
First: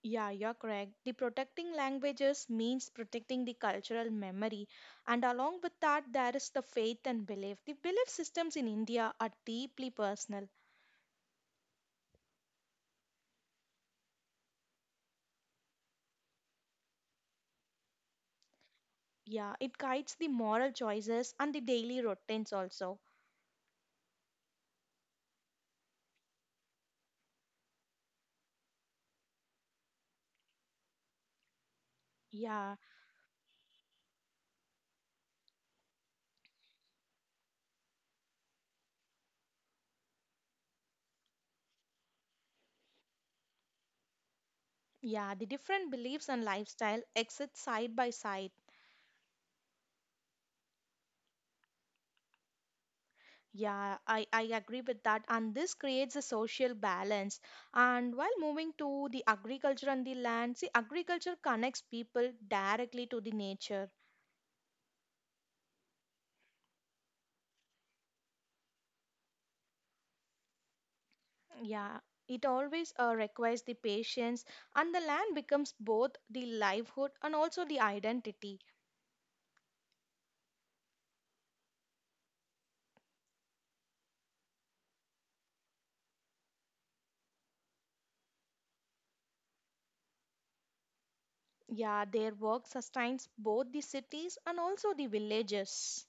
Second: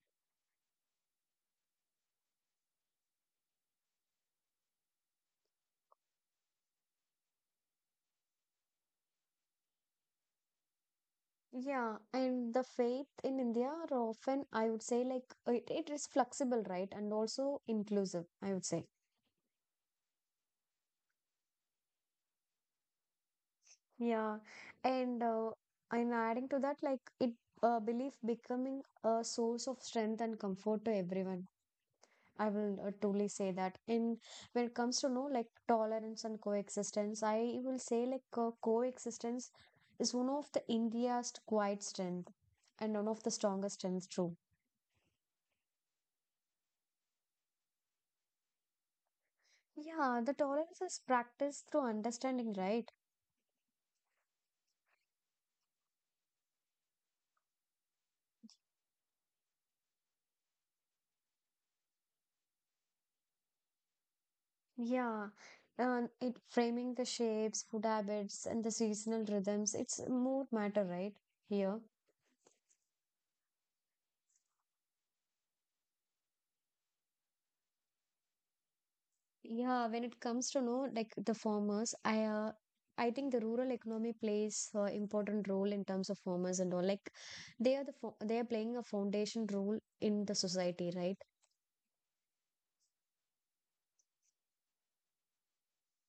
Yeah, you're correct. The protecting languages means protecting the cultural memory, and along with that, there is the faith and belief. The belief systems in India are deeply personal. Yeah, and the faith in India are often, I would say, like it is flexible, right? And also inclusive, I would say. Yeah, it guides the moral choices and the daily routines also. Yeah, and I adding to that, like it belief becoming a source of strength and comfort to everyone. I Yeah, will truly say that. In when it comes to know like tolerance and coexistence, I will say like coexistence is one of the India's quiet strength and one of the strongest strengths too. yeah, the different beliefs and lifestyle exist side by side. Yeah, the tolerance is practiced through understanding, right? Yeah, I agree with that, and this creates a social balance. And while moving to the agriculture and the land, see, agriculture connects people directly to the nature. Yeah, and it framing the shapes, food habits, and the seasonal rhythms. It's more matter, right? Here. Yeah, it always requires the patience, and the land becomes both the livelihood and also the identity. Yeah, when it comes to know like the farmers, I think the rural economy plays important role in terms of farmers and all. Like they are they are playing a foundation role in the society, right? Yeah, their work sustains both the cities and also the villages.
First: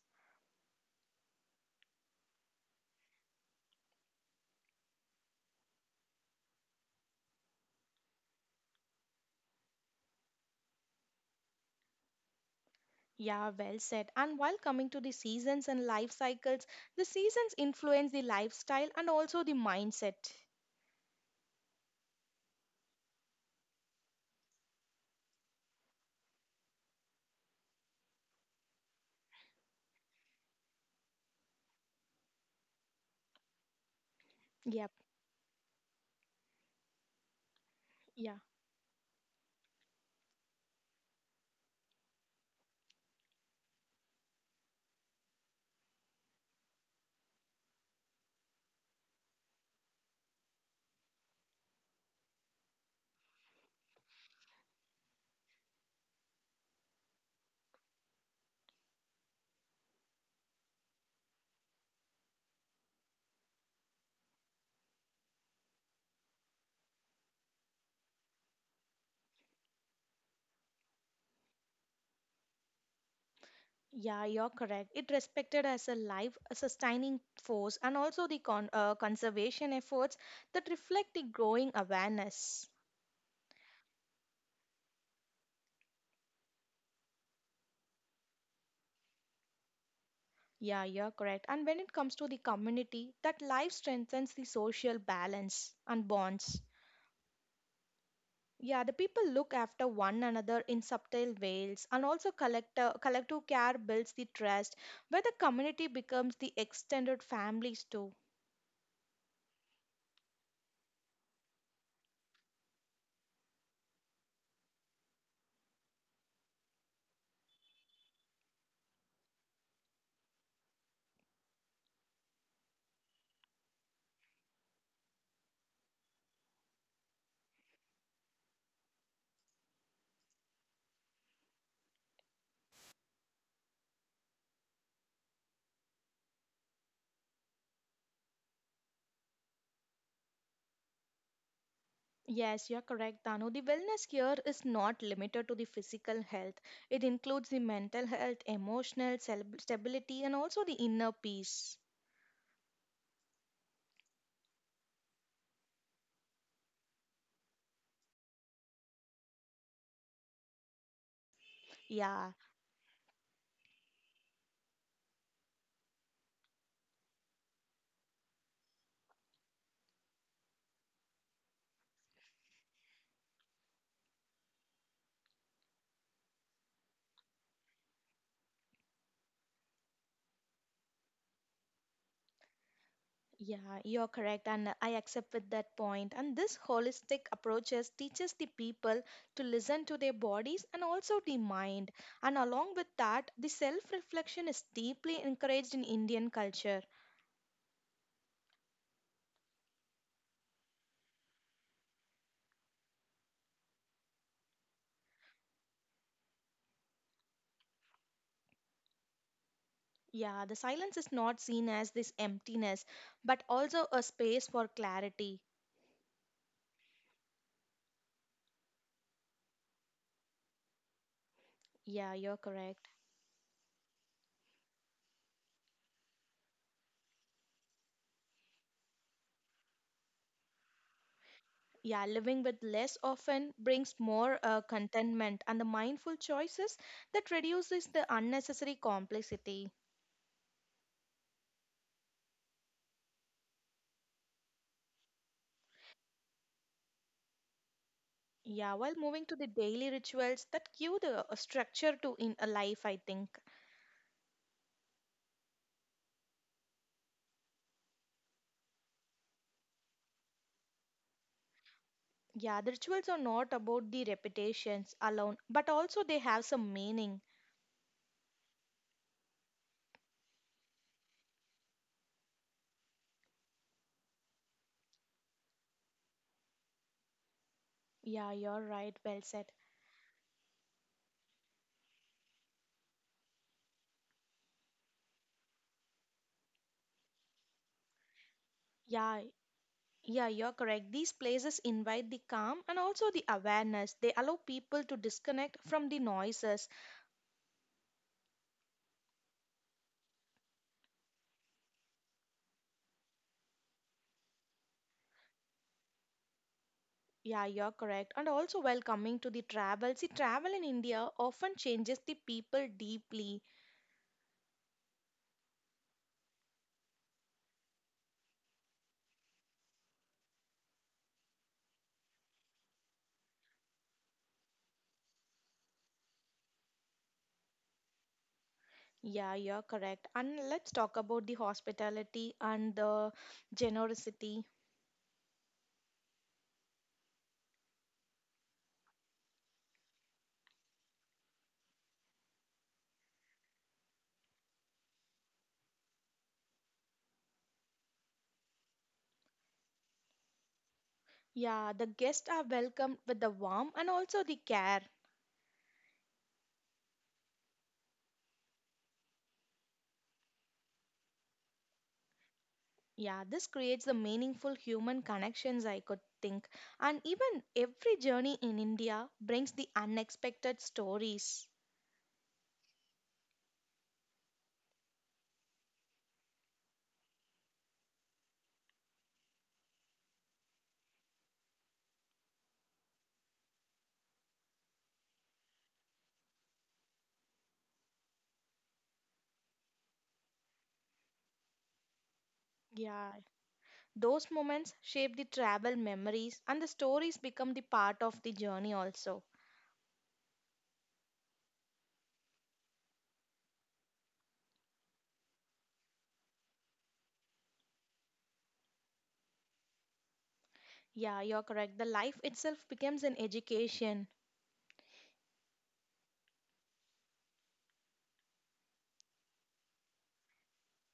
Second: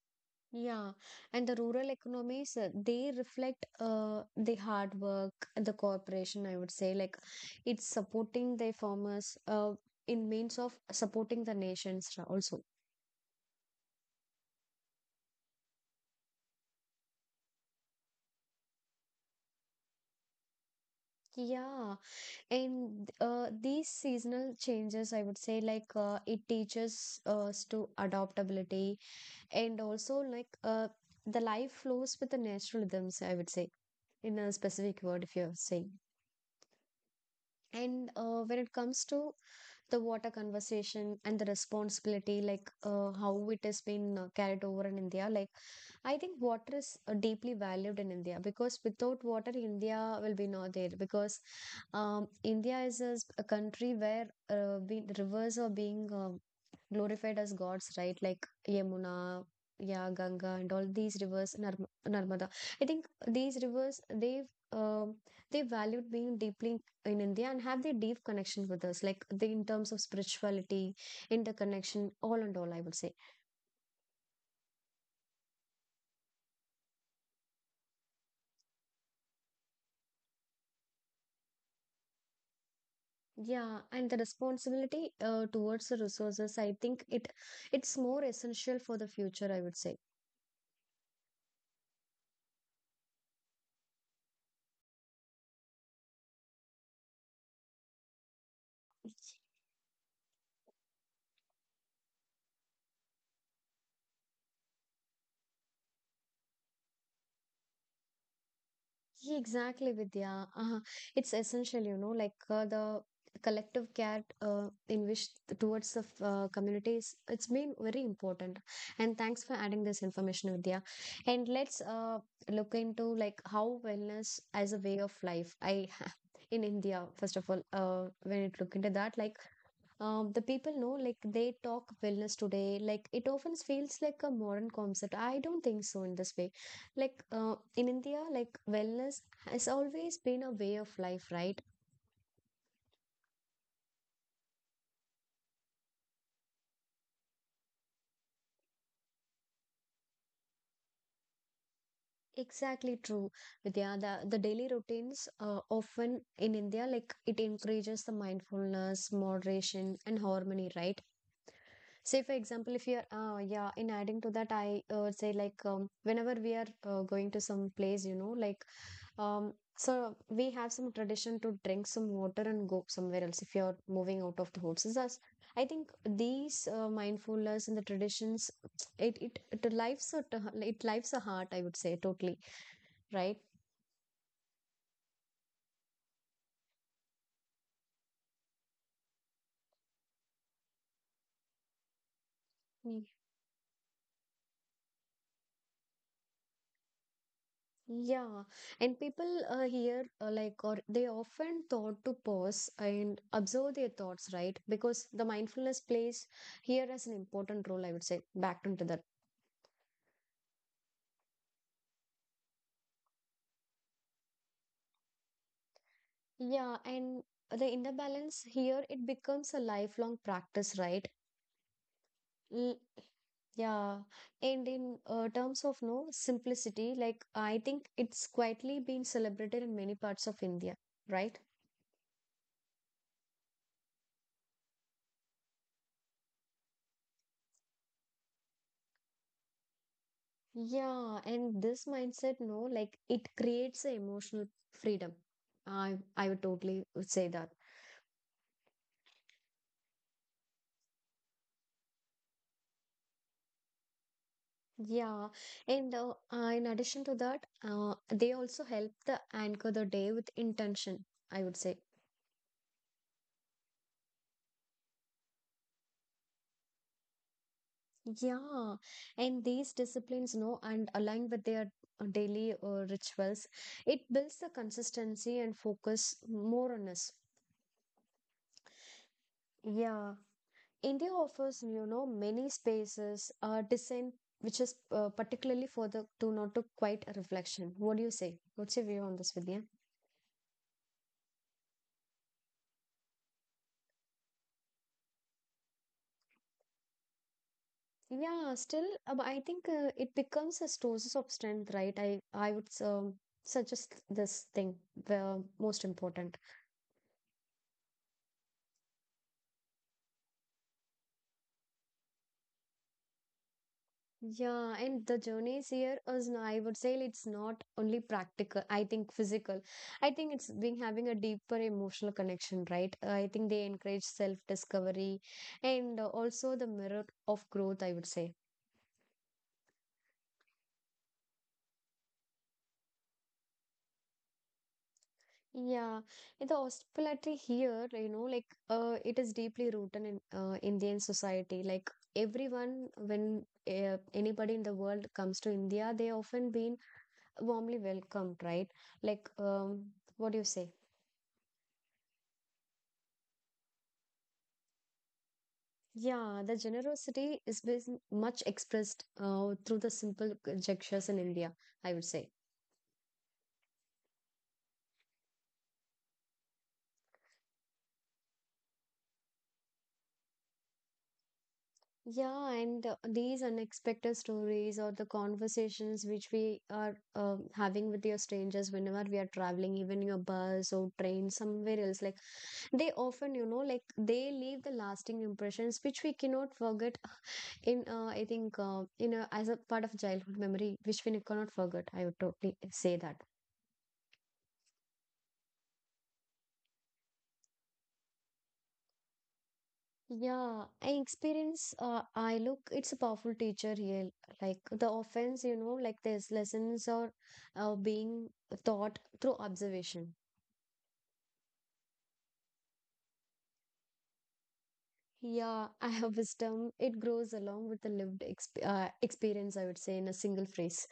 Yeah, and the rural economies they reflect the hard work, the cooperation. I would say like it's supporting the farmers in means of supporting the also. Yeah, well said. And while coming to the seasons and life cycles, the seasons influence the lifestyle and also the mindset. Yeah. And these seasonal changes, I would say, like it teaches us to adaptability and also like the life flows with the natural rhythms, I would say, in a Yep, specific word, if you're saying. And yeah. When it comes to the water conversation and the responsibility like how it has been carried over in India, like I think water is deeply valued in India because without water India will be not there because um, India is a, a country where we, the rivers are being glorified as gods, right? Like Yamuna, yeah, Ganga, and all these rivers, Narmada. I think these rivers they've um they valued being deeply in India and have their deep connection with us, like the, in terms of spirituality, interconnection, all and all, I would say. Yeah, you're correct. It respected as a life sustaining force and also the conservation efforts that reflect the growing awareness. Yeah, and the responsibility towards the resources, I think it's more essential for the future, I would say. Yeah, you're correct. And when it comes to the community, that life strengthens the social balance and bonds. Yeah, the people look after one another in subtle ways, and also collective care builds the trust, where the community becomes the extended families too. Yeah, exactly, Vidya. Uh, it's essential, you know, like the collective care in which towards the communities, it's been very important. And thanks for adding this information, Vidya. And let's look into like how wellness as a way of life. I (laughs) in India, first of all, when it look into that, like the people know like they talk wellness today, like it often feels like a modern concept. I don't think so in this way. Like in India, like wellness has always been a way of life, right? Yes, you're correct, Danu. The wellness here is not limited to the physical health. It includes the mental health, emotional stability, and also the inner peace. Exactly true, Vidya. The daily routines often in India, like it encourages the mindfulness, moderation, and harmony, right? Say Yeah. for example, if you're yeah, in adding to that I would say like, whenever we are going to some place, you know, like Um, so we have some tradition to drink some water and go somewhere else if you're moving out of the home. So that's, I think these mindfulness and the traditions, it lives a it lives a heart. I would say totally right. Yeah, you're correct, and I accept with that point. And this holistic approaches teaches the people to listen to their bodies and also the mind. And along with Mm. that, the self-reflection is deeply encouraged in Indian culture. Yeah, and people here like, or they often thought to pause and observe their thoughts, right? Because the mindfulness plays here as an important role. I would say back into the Yeah, the silence is not seen as this emptiness, but also a space for clarity. Yeah, and the inner balance here, it becomes a lifelong practice, right? Yeah, you're L- correct. yeah. And in terms of no simplicity, like I think it's quietly been celebrated in many parts of India, right? Yeah, living with less often brings more contentment and the mindful choices that reduces the unnecessary complexity. Yeah, and this mindset, no, like it creates a emotional freedom. I would totally would say that. Yeah, while moving to the daily rituals that give the a structure to in a life, I think. Yeah, and in addition to that, they also help the anchor the day with intention, I would say. Yeah, the rituals are not about the repetitions alone, but also they have some meaning. Yeah, and these disciplines know and align with their daily rituals. It builds the consistency and focus more on us. Yeah, you're right. Well said. Yeah, India offers, you know, many spaces, design, which is particularly for the to not to quite reflection. What do you say? What's your view on Yeah, this, Vidya? yeah, you're correct. These places invite the calm and also the awareness. They allow people to disconnect from the noises. Yeah, still, I think it becomes a source of strength, right? I would suggest this thing the most important. Yeah, you're correct. And also, while coming to the travel, see, travel in India often changes the people deeply. Yeah, and the journeys here is no, I would say it's not only practical. I think physical. I think it's being having a deeper emotional connection, right? I think they encourage self-discovery and also the mirror of growth, I would say. Yeah, you're correct. And let's talk about the hospitality and the generosity. Yeah, in the hospitality here, you know, like it is deeply rooted in Indian society. Like everyone, when anybody in the world comes to India, they often been warmly welcomed, right? Like, what do you say? Yeah, the guests are welcomed with the warmth and also the care. Yeah, the generosity is much expressed through the simple gestures in India, I would say. Yeah, this creates the meaningful human connections, I could think. And even every journey in India brings the unexpected stories. Yeah, and these unexpected stories or the conversations which we are having with your strangers whenever we are traveling, even your bus or train somewhere else, like they often, you know, like they leave the lasting impressions which we cannot forget in, I think, in a, as a part of childhood memory, which we cannot forget. I would totally say Yeah, that. those moments shape the travel memories, and the stories become the part of the journey also. Yeah, I experience, I look, it's a powerful teacher here. Like the offense, you know, like there's lessons are being taught through observation. Yeah, you're correct. The life itself becomes an education. Yeah, I have wisdom. It grows along with the lived experience, I would say, in a single phrase.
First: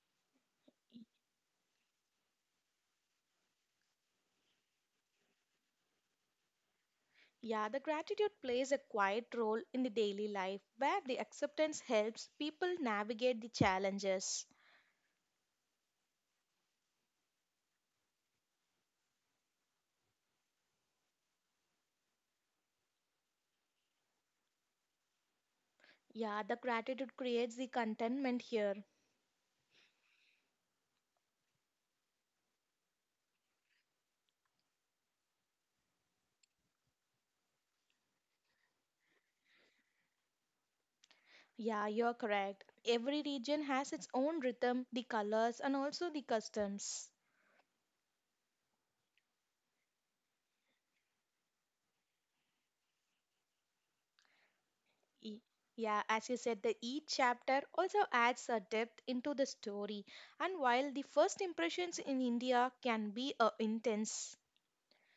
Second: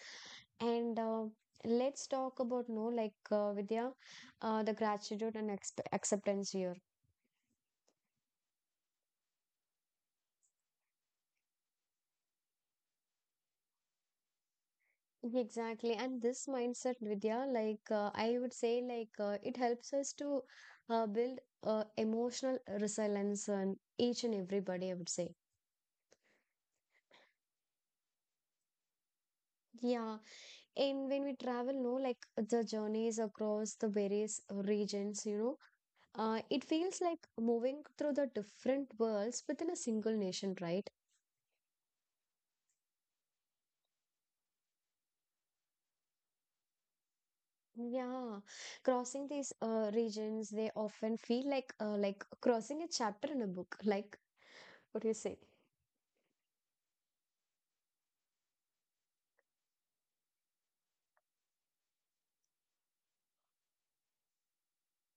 And let's talk about, no, like Vidya, the gratitude and exp acceptance here. Yeah, the gratitude plays a quiet role in the daily life where the acceptance helps people navigate the challenges. Exactly. And this mindset, Vidya, like I would say, like it helps us to build emotional resilience on each and everybody, I would say. Yeah, the gratitude creates the contentment here. Yeah. And when we travel, no, like the journeys across the various regions, you know, it feels like moving through the different worlds within a single nation, right? Yeah, you're correct. Every region has its own rhythm, the colors, and also the customs. Yeah, crossing these regions, they often feel like crossing a chapter in a book. Like, what do you say? E- Yeah, as you said, the each chapter also adds a depth into the story. And while the first impressions in India can be intense,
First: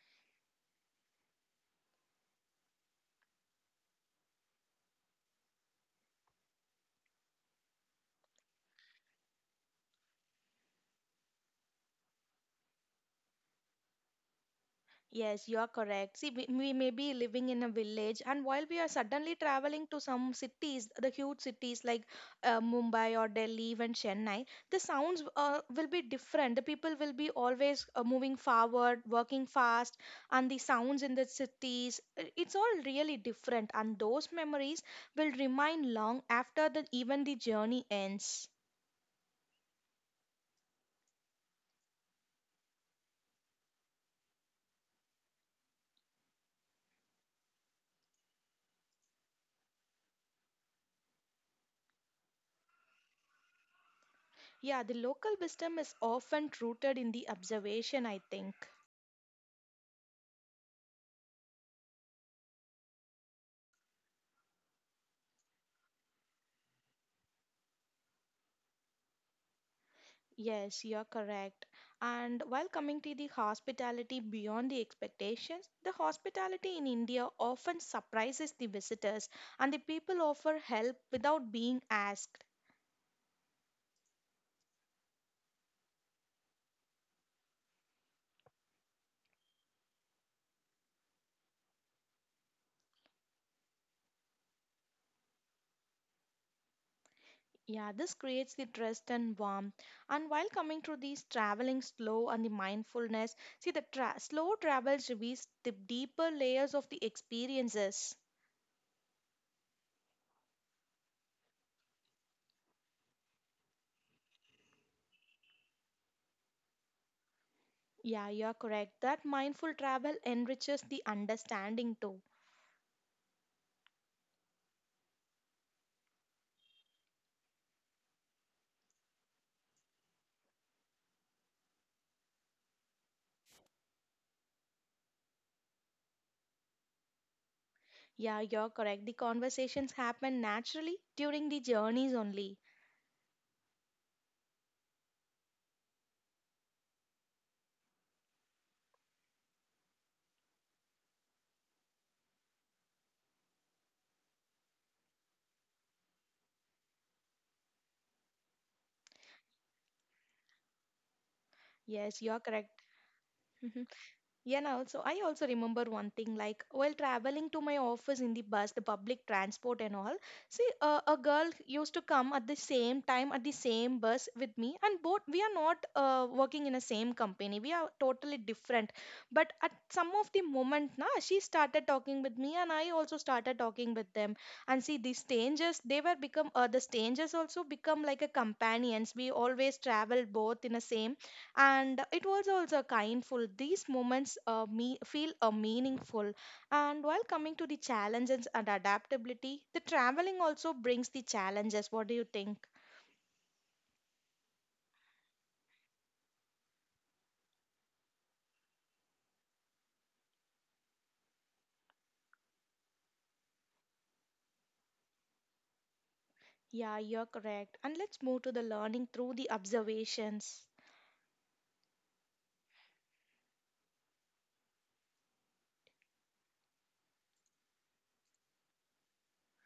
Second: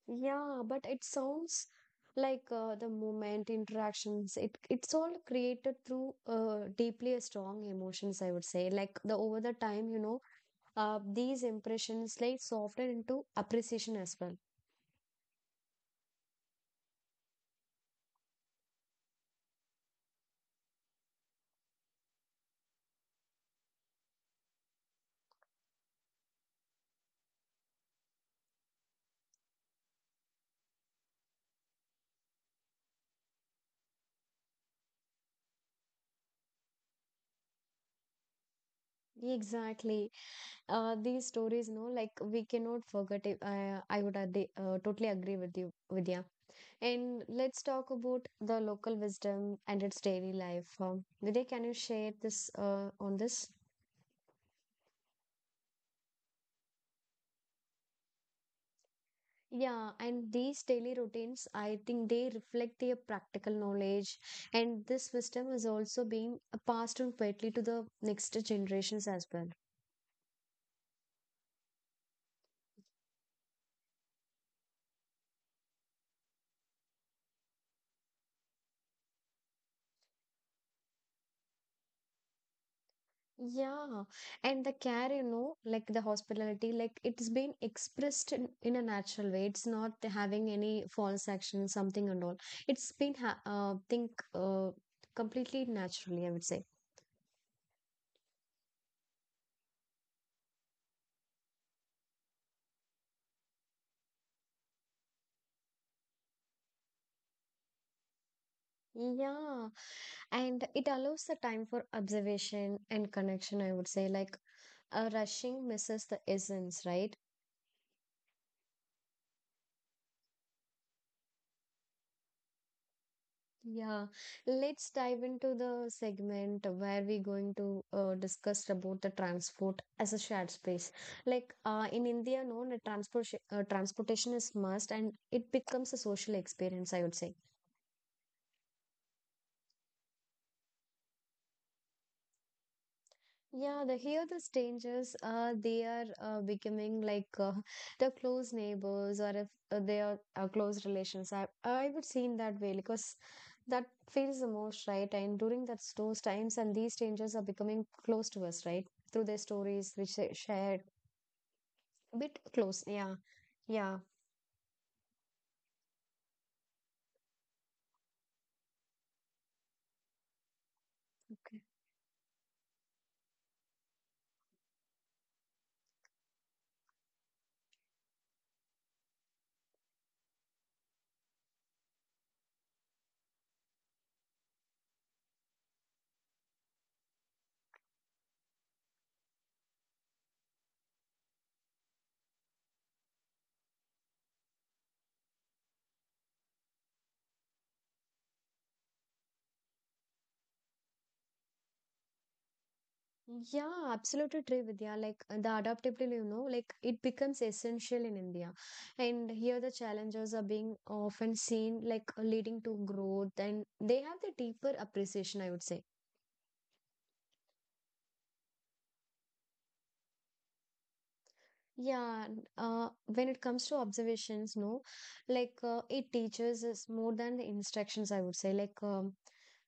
Yeah, but it sounds like the moment interactions. It's all created through deeply strong emotions. I would say, like the over the time, you know, these impressions like soften into appreciation as well. yes, you are correct. See, we may be living in a village, and while we are suddenly traveling to some cities, the huge cities like Mumbai or Delhi, even Chennai, the sounds will be different. The people will be always moving forward, working fast, and the sounds in the cities, it's all really different. And those memories will remain long after the even the journey ends. Exactly. These stories, no, like we cannot forget it. I would totally agree with you, Vidya. And let's talk about the local wisdom and its daily life. Vidya, can you share this on this? Yeah, the local wisdom is often rooted in the observation, I think. Yeah, and these daily routines, I think they reflect their practical knowledge, and this wisdom is also being passed on quietly to the next generations as well. Yes, you're correct. And while coming to the hospitality beyond the expectations, the hospitality in India often surprises the visitors and the people offer help without being asked. Yeah, and the care, you know, like the hospitality, like it's been expressed in a natural way. It's not having any false action, something and all. It's been, ha think, completely naturally, I would say. Yeah, this creates the trust and warmth. And while coming to these traveling slow and the mindfulness, see the slow travels reveals the deeper layers of the experiences. Yeah, and it allows the time for observation and connection, I would say, like rushing misses the essence, right? Yeah, you're correct. That mindful travel enriches the understanding too. Yeah, let's dive into the segment where we're going to discuss about the transport as a shared space. Like in India, known transport transportation is must, and it becomes a social experience, I would say. Yeah, you're correct. The conversations happen naturally during the journeys only. Yeah, the here the strangers they are becoming like (laughs) the close neighbors, or if they are close relations. I would see in that way because that feels the most right. And during that those times, and these strangers are becoming close to us, right? Through their stories, which they shared, a Yes, bit you're close. correct. Yeah, (laughs) yeah. Yeah, now so I also remember one thing like while traveling to my office in the bus, the public transport and all. See, a girl used to come at the same time at the same bus with me, and both we are not working in the same company. We are totally different. But at some of the moment, na, she started talking with me, and I also started talking with them. And see, these strangers, they were become the strangers also become like a companions. We always travel both in the same, and it was also kindful these moments feel meaningful. And while coming to the challenges and adaptability, the traveling also brings the challenges. What do you think? Yeah, absolutely true, Vidya. Like the adaptability, you know, like it becomes essential in India. And here the challenges are being often seen like leading to growth and they have the deeper appreciation, I would say. Yeah, you're correct. And let's move to the learning through the observations. Yeah, when it comes to observations, no, like it teaches us more than the instructions, I would say. Like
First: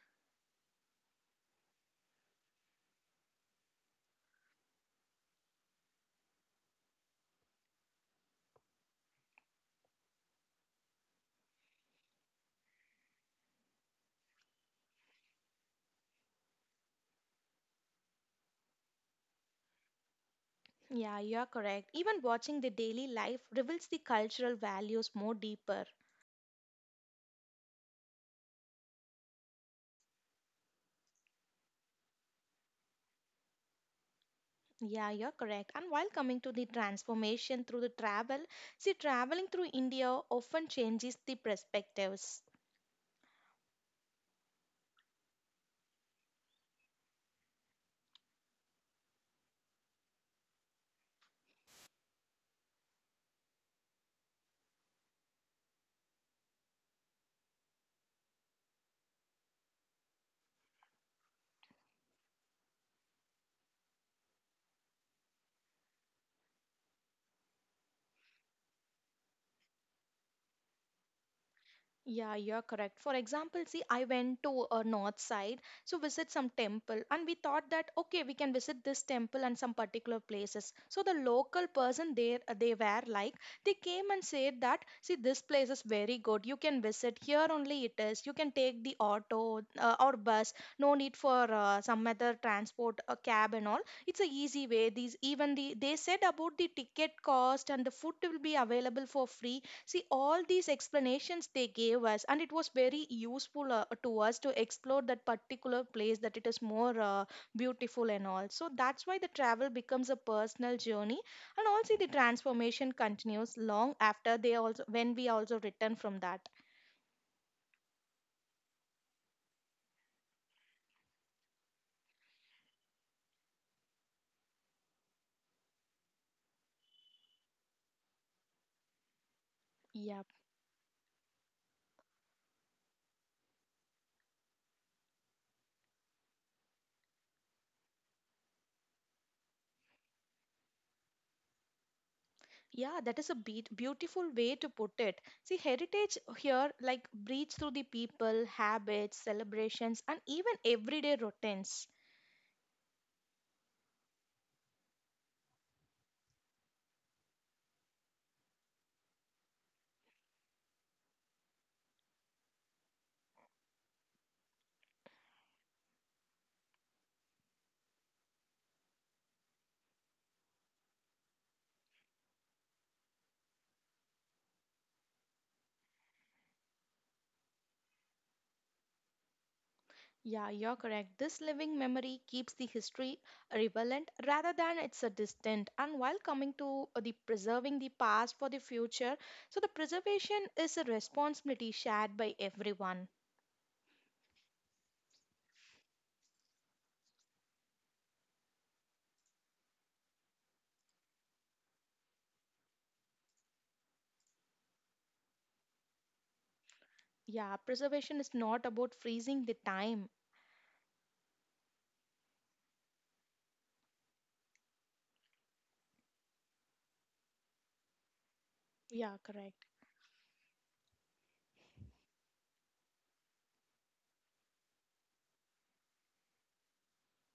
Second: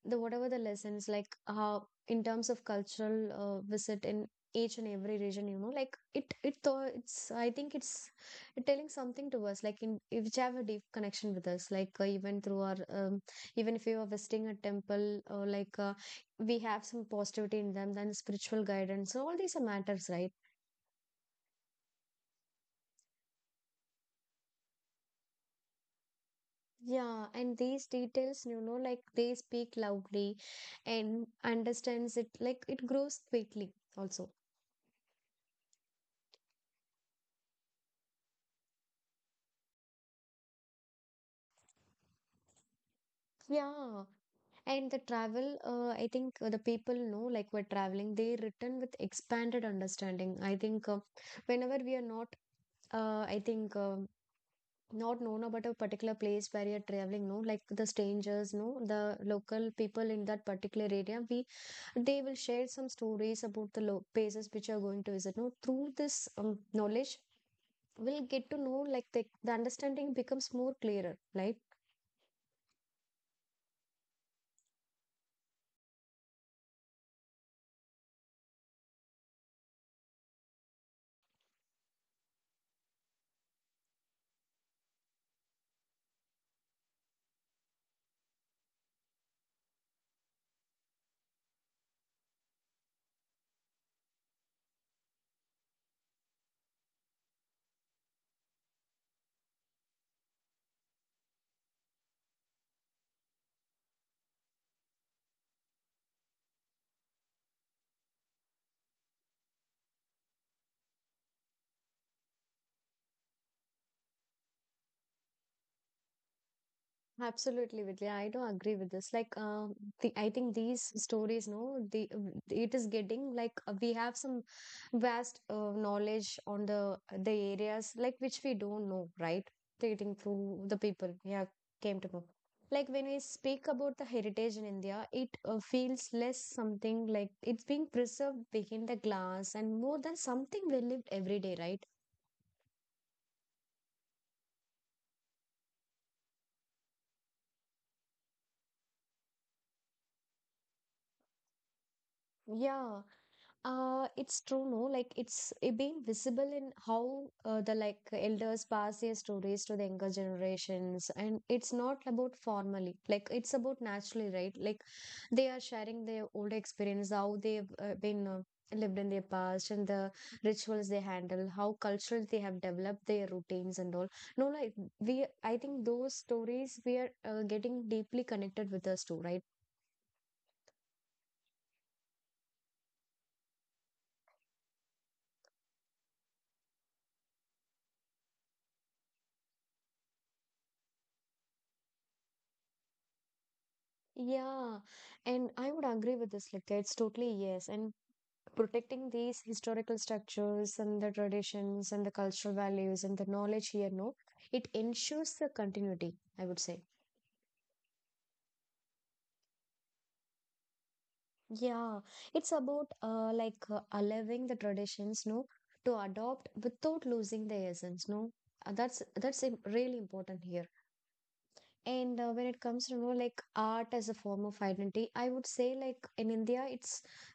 the whatever the lessons, like how in terms of cultural visit in each and every region, you know, like it though it's I think it's it telling something to us, like in which have a deep connection with us, like even through our even if you are visiting a temple, or like we have some positivity in them, then spiritual guidance. So all these are matters, right? Yeah, you're correct. Even watching the daily life reveals the cultural values more deeper. Yeah, and these details, you know, like they speak loudly and understands it, like it grows quickly also. Yeah, you're correct. And while coming to the transformation through the travel, see, traveling through India often changes the perspectives. Yeah, and the travel, I think the people know, like we're traveling, they return with expanded understanding. I think whenever we are not, I think not known about a particular place where you're traveling, no, like the strangers, no, the local people in that particular area we they will share some stories about the places which you're going to visit, no, through this knowledge we'll get to know, like the understanding becomes more clearer, right? Yeah, you're correct. For example, see, I went to a north side to visit some temple, and we thought that okay, we can visit this temple and some particular places. So the local person there, they were like, they came and said that, see, this place is very good. You can visit here only. It is. You can take the auto or bus. No need for some other transport, a cab and all. It's a easy way. These even the they said about the ticket cost and the food will be available for free. See, all these explanations they gave us, and it was very useful to us to explore that particular place that it is more beautiful and all. So that's why the travel becomes a personal journey, and also the transformation continues long after they also when we also return from that. Absolutely, Vidya. I do agree with this. Like, the, I think these stories, no, the it is getting like, we have some vast knowledge on the areas like which we don't know, right? Getting Yeah, through the people, yeah, came to know. Like when we speak about the heritage in India, it feels less something like it's being preserved behind the glass and more than something we lived every day, right? yeah, that is a beautiful way to put it. See, heritage here like breathes through the people, habits, celebrations, and even everyday routines. Yeah. It's true, no? Like it's it being visible in how the like elders pass their stories to the younger generations, and it's not about formally, like it's about naturally, right? Like they are sharing their old experience, how they've been lived in their past, and the rituals they handle, how cultural they have developed their routines and all. No, like we, I think those stories we are getting deeply connected with us too, right? Yeah, you're correct. This living memory keeps the history relevant rather than it's a distant. And while coming to the preserving the past for the future, so the preservation is a responsibility shared by everyone. Yeah, and I would agree with this, like it's totally yes, and protecting these historical structures and the traditions and the cultural values and the knowledge here, no, it ensures the continuity, I would say. Yeah, preservation is not about freezing the time. Yeah, it's about like allowing the traditions, no, to adopt without losing the essence, no. That's Yeah, that's correct. really important here. And when it comes to, you know, like art as a form of identity, I would say like in India it's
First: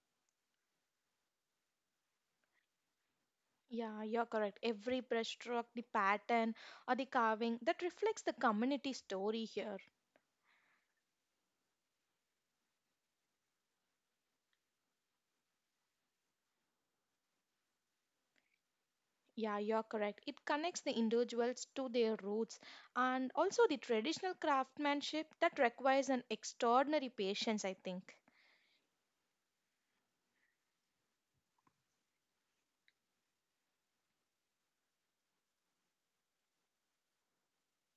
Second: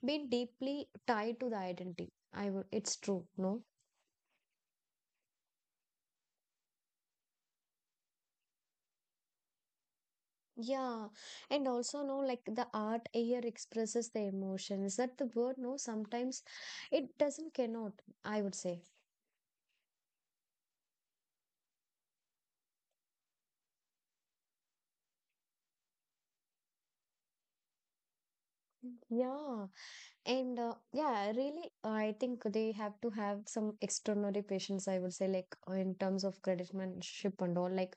been deeply tied to the identity. I would, it's true, no. Yeah, you're correct. Every brushstroke, the pattern, or the carving that reflects the community story here. Yeah, and also no, like the art here expresses the emotions that the word, no, sometimes it doesn't cannot, I would say. Yeah, you're correct. It connects the individuals to their roots and also the traditional craftsmanship that requires an extraordinary patience, I think. Yeah, and yeah, really, I think they have to have some extraordinary patience, I would say, like in terms of craftsmanship and all. Like,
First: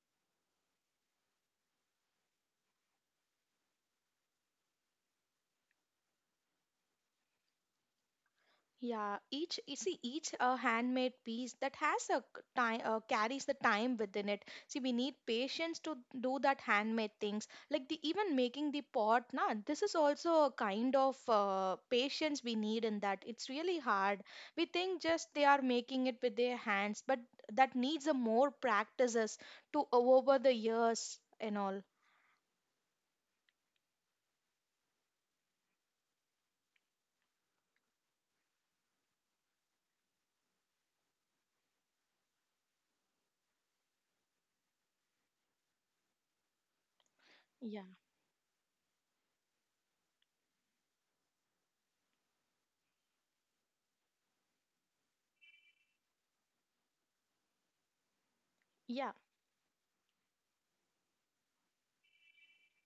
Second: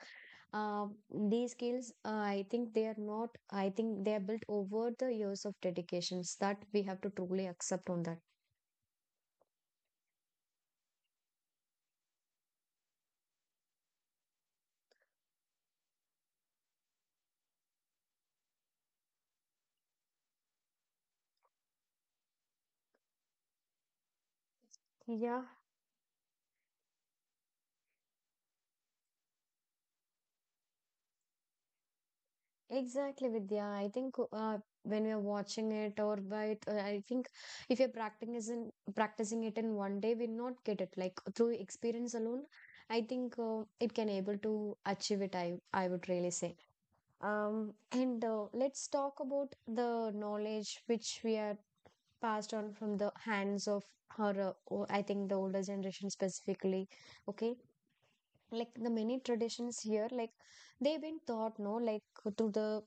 uh, these skills, I think they are not, I think they are built over the years of dedications that we have to truly accept on that. Yeah, each you see each handmade piece that has a time carries the time within it. See, we need patience to do that handmade things. Like the even making the pot, nah, this is also a kind of patience we need in that. It's really hard. We think just Yeah. they are making it with their hands, but that needs a more practices to over the years and all. Exactly, Vidya. I think when we are watching it or by it, I think if you're practicing is in practicing it in one day, we'll not get it. Like through experience alone, I think it can able to achieve it. I would really say. Yeah, And let's talk about the knowledge which we are passed on from the hands of her. I think the older generation specifically. Okay, like the yeah, many traditions here, like they've been taught, no, like to the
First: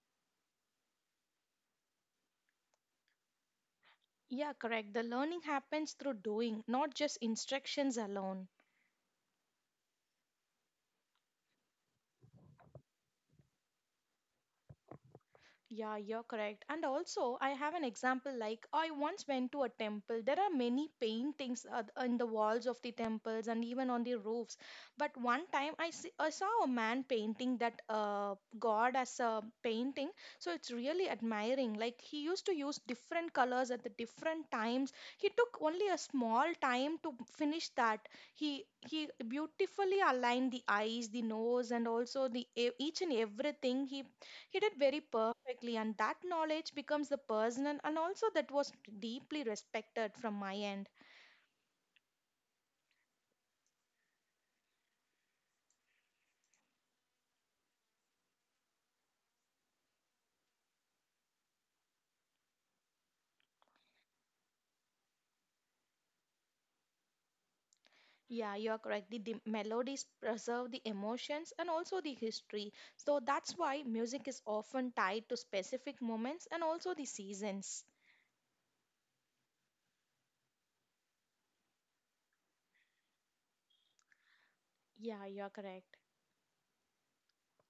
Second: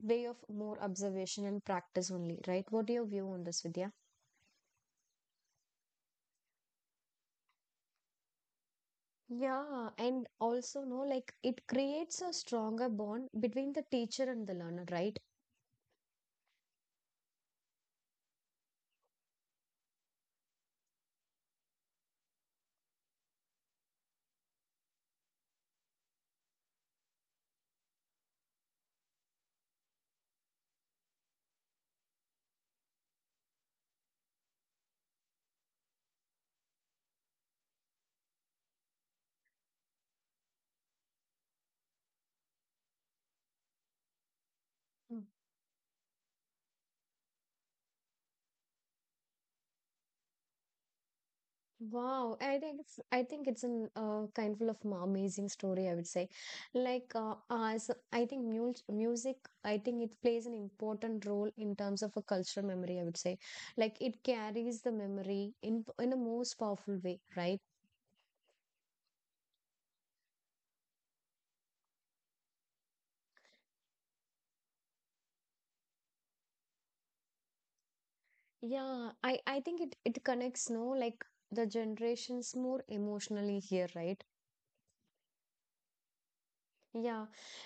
way of more observation and practice only, right? What your view on this, Vidya? yeah, correct. The learning happens through doing, not just instructions alone. Yeah, and also no, like it creates a stronger bond between the teacher and the learner, right? Yeah, you're correct. And also, I have an example like I once went to a temple. There are many paintings in the walls of the temples and even on the roofs. But one time see, I saw a man painting that God as a painting. So it's really admiring. Like he used to use different colors at the different times. He took only a small time to finish that. He beautifully aligned the eyes, the nose, and also the each and everything. He did very Mm. perfectly, and that knowledge becomes the personal and also that was deeply respected from my end. Wow, I think it's an kind of amazing story. I would say, like as I think music, I think it plays an important role in terms of a cultural memory. I would say, like it carries the memory in a most powerful way, right? Yeah, you are correct. The melodies preserve the emotions and also the history. So that's why music is often tied to specific moments and also the seasons. Yeah, I think it it connects, no, like the generations more emotionally here, right? Yeah, you are correct. Yeah,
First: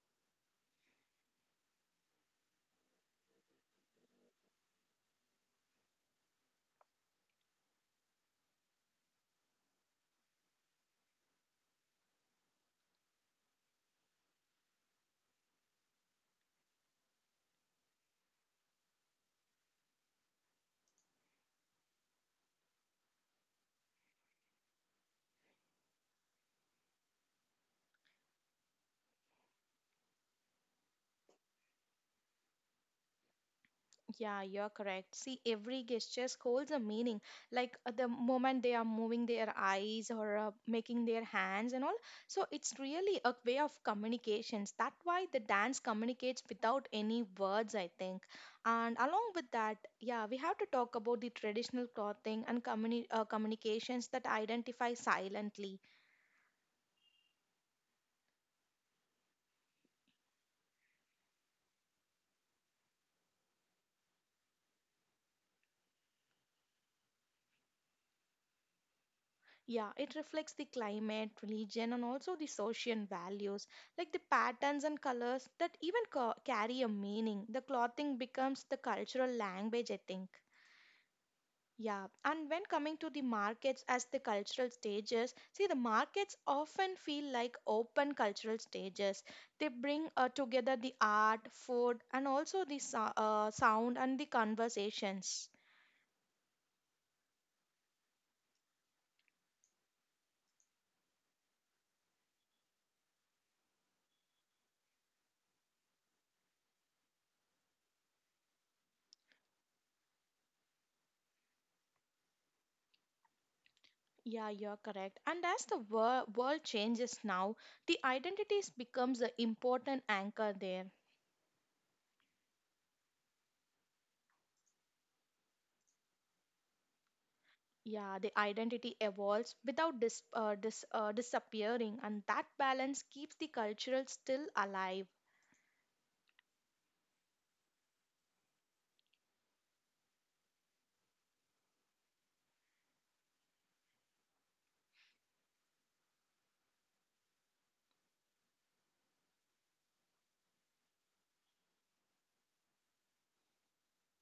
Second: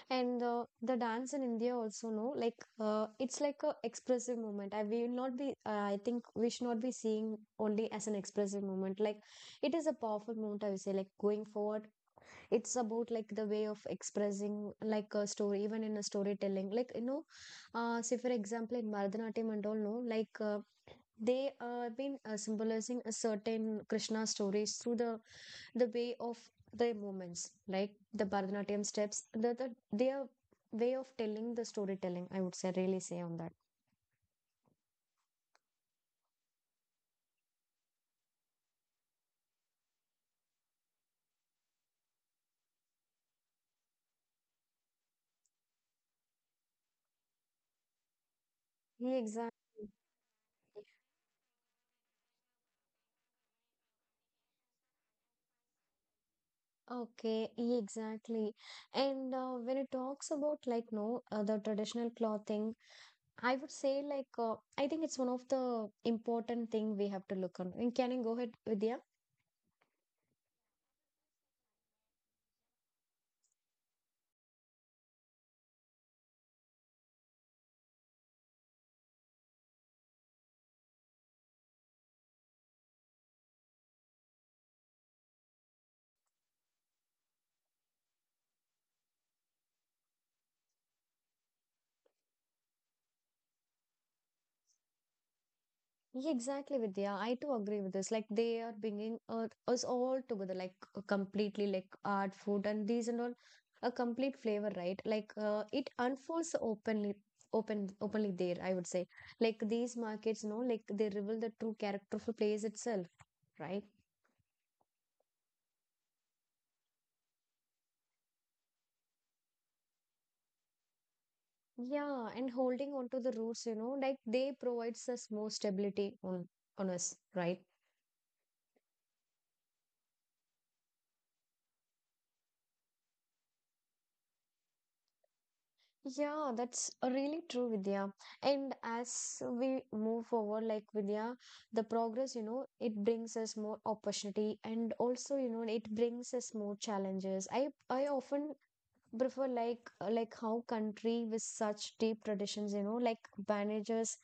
and the dance in India also, no, like it's like a expressive moment. I will not be. I think we should not be seeing only as an expressive moment. Like it is a powerful moment. I would say, like going forward, it's about like the way of expressing like a story, even in a storytelling. Like, you know, say for example in Bharatanatyam and all, no, like. They been symbolizing a certain Krishna stories through the way of their movements, like the Bharatanatyam steps, the their way of telling the storytelling, I would say, really say on that. Yeah, you're correct. See, every gesture holds a meaning. Like the moment they are moving their eyes or making their hands and all. So it's really a way of communications. That's why the dance communicates without any words, I think. And Yeah, along with exactly. that, yeah, we have to talk about the traditional clothing and communications that identify silently. Okay, yeah, exactly. And when it talks about like, no, the traditional clothing, I would say like I think it's one of the important thing we have to look on. Can you go ahead, Vidya? Yeah, it reflects the climate, religion, and also the social values, like the patterns and colors that even carry a meaning. The clothing becomes the cultural language, I think. Yeah, and when coming to the markets as the cultural stages, see the markets often feel like open cultural stages. They bring together the art, food, and also the sound and the conversations. Yeah, exactly, Vidya. I too agree with this. Like they are bringing us all together, like completely, like art, food, and these and all, a complete flavor, right? Like it unfolds openly, openly there. I would say, like these markets, no, like they reveal the true character of a place itself, right? Yeah, you're correct. And as the world changes now, the identities becomes an important anchor there. Yeah, and holding on to the roots, you know, like they provides us more stability on us, right? Yeah, the identity evolves without disappearing, and that balance keeps the cultural still alive. Yeah, that's really true, Vidya. And as we move forward, like Vidya, the progress, you know, it brings us more opportunity and also, you know, it brings us more challenges. I often prefer like how country with such deep traditions, you know, like manages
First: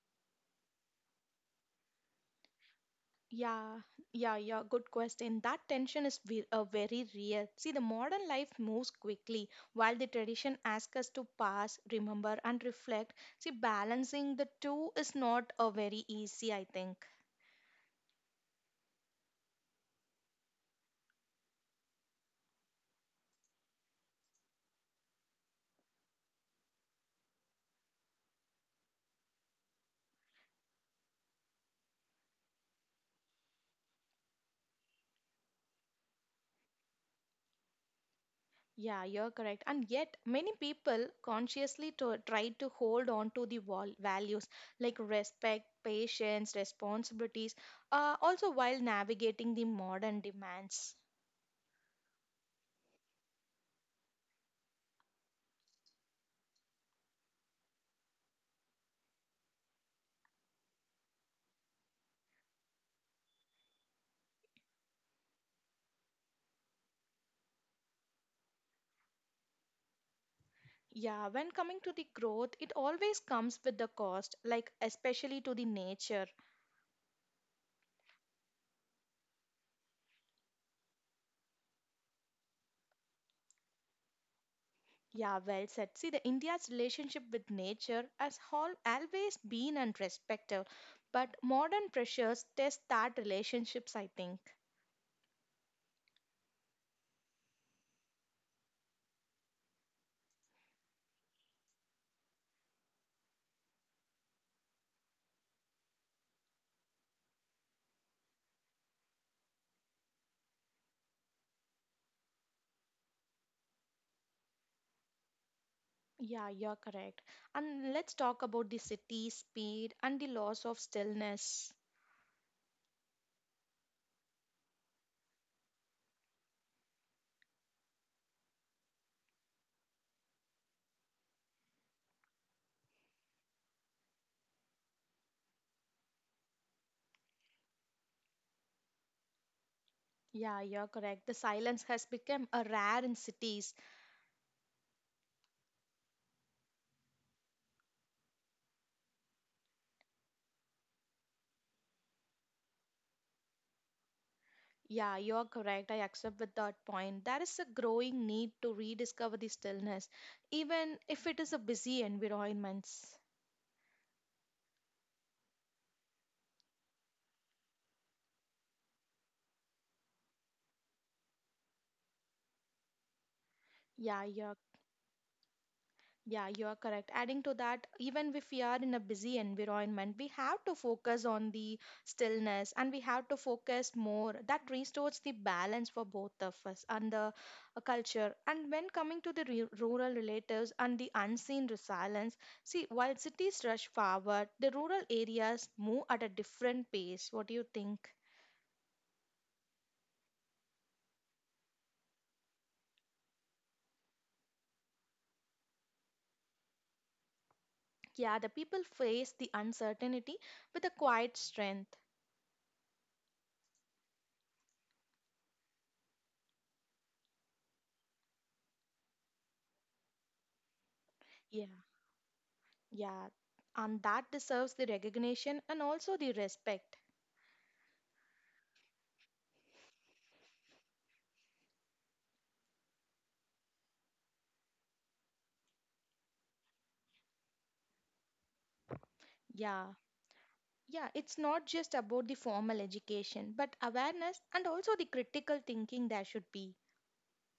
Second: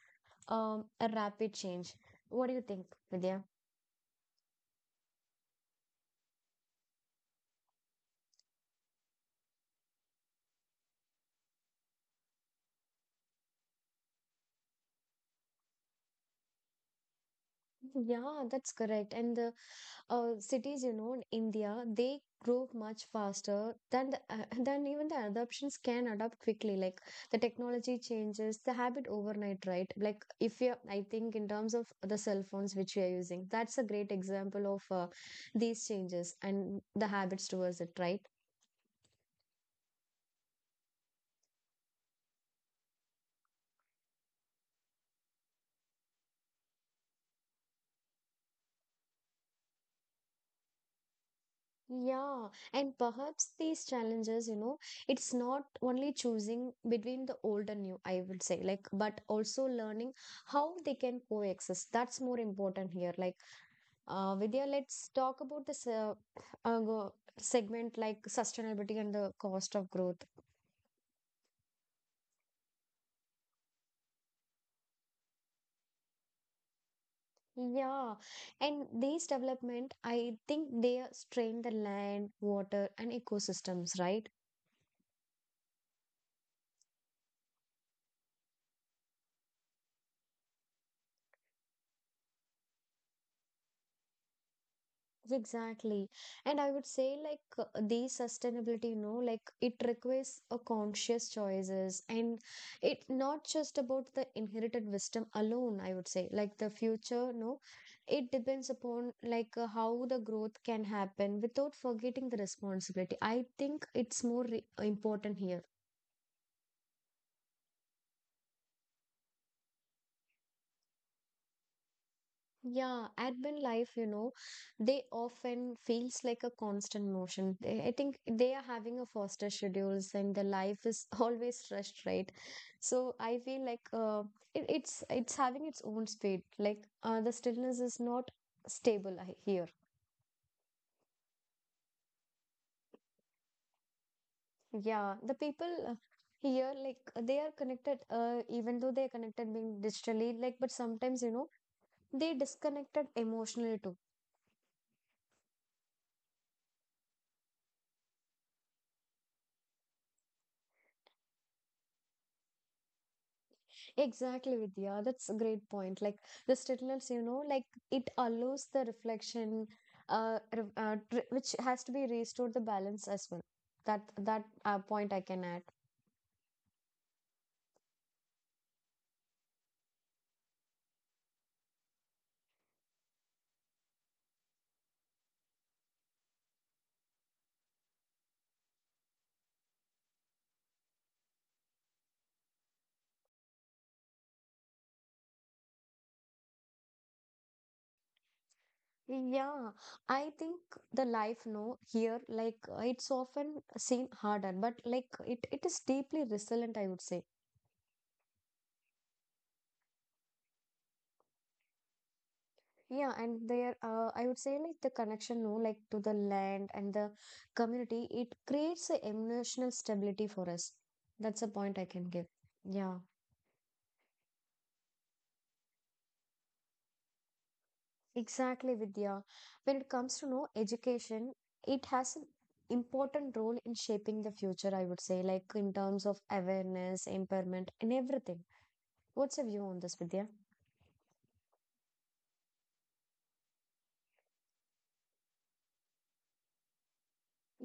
a rapid change. What do you think, Vidya? Yeah, yeah, yeah, good question. That tension is very real. See, the modern life moves quickly, while the tradition asks us to pass, remember, and reflect. See, balancing the two is not a very easy, I think. Yeah, that's correct. And the cities, you know, in India, they grow much faster than the, (laughs) than even the adoptions can adapt quickly. Like the technology changes the habit overnight, right? Like if you, I think in terms of the cell phones which we are using, that's a great example of these changes and the habits towards it, right? Yeah, you're correct. And yet, many people consciously to, try to hold on to the val values like respect, patience, responsibilities, also while navigating the modern demands. Yeah, and perhaps these challenges, you know, it's not only choosing between the old and new, I would say, like, but also learning how they can coexist. That's more important here. Like Vidya, let's talk about this segment like sustainability and the cost of growth. Yeah, when coming to the growth, it always comes with the cost, like especially to the nature. Yeah, and these development, I think they strain the land, water, and ecosystems, right? Yeah, well said. See, the India's relationship with nature has al always been and respected, but modern pressures test that relationships, I think. Exactly. And I would say like the sustainability, you know, like it requires a conscious choices and it not just about the inherited wisdom alone, I would say. Like the future, no, it depends upon like how the growth can happen without forgetting the responsibility. I think it's more re important here. Yeah, you're correct. And let's talk about the city speed and the loss of stillness. Yeah, urban life, you know, they often feels like a constant motion. I think they are having a faster schedules and the life is (laughs) always rushed, right? So I feel like it's having its own speed. Like the stillness is not stable here. Yeah, you're correct. The silence has become a rare in cities. Yeah, the people here like they are connected. Even though they are connected being digitally, like but sometimes, you know, they disconnected emotionally too. Yeah, you're correct. I accept with that point. There is a growing need to rediscover the stillness, even if it is a busy environments. Exactly, Vidya. That's a great point. Like the stillness, you know, like it allows the reflection, re- tr which has to be restored the balance as well. That Yeah, that you're uh, point I can add. Yeah, you are correct. Adding to that, even if we are in a busy environment, we have to focus on the stillness and we have to focus more. That restores the balance for both of us and the culture. And when coming to the rural relatives and the unseen resilience, see, while cities rush forward, the rural areas move at a different pace. What do you think? Yeah, I think the life, no, here, like it's often seen harder, but like it is deeply resilient, I would say. Yeah, the people face the uncertainty with a quiet strength. Yeah, and there, I would say like the connection, no, like to the land and the community, it creates a emotional stability for us. That's a Yeah. point I can give. Yeah, Yeah, and that deserves the recognition and also the respect. exactly, Vidya. When it comes to no education, it has an important role in shaping the future, I would say, like in terms of awareness, empowerment, and everything. What's your view on Yeah, this, Vidya? yeah, it's not just about the formal education, but awareness and also the critical thinking there should be.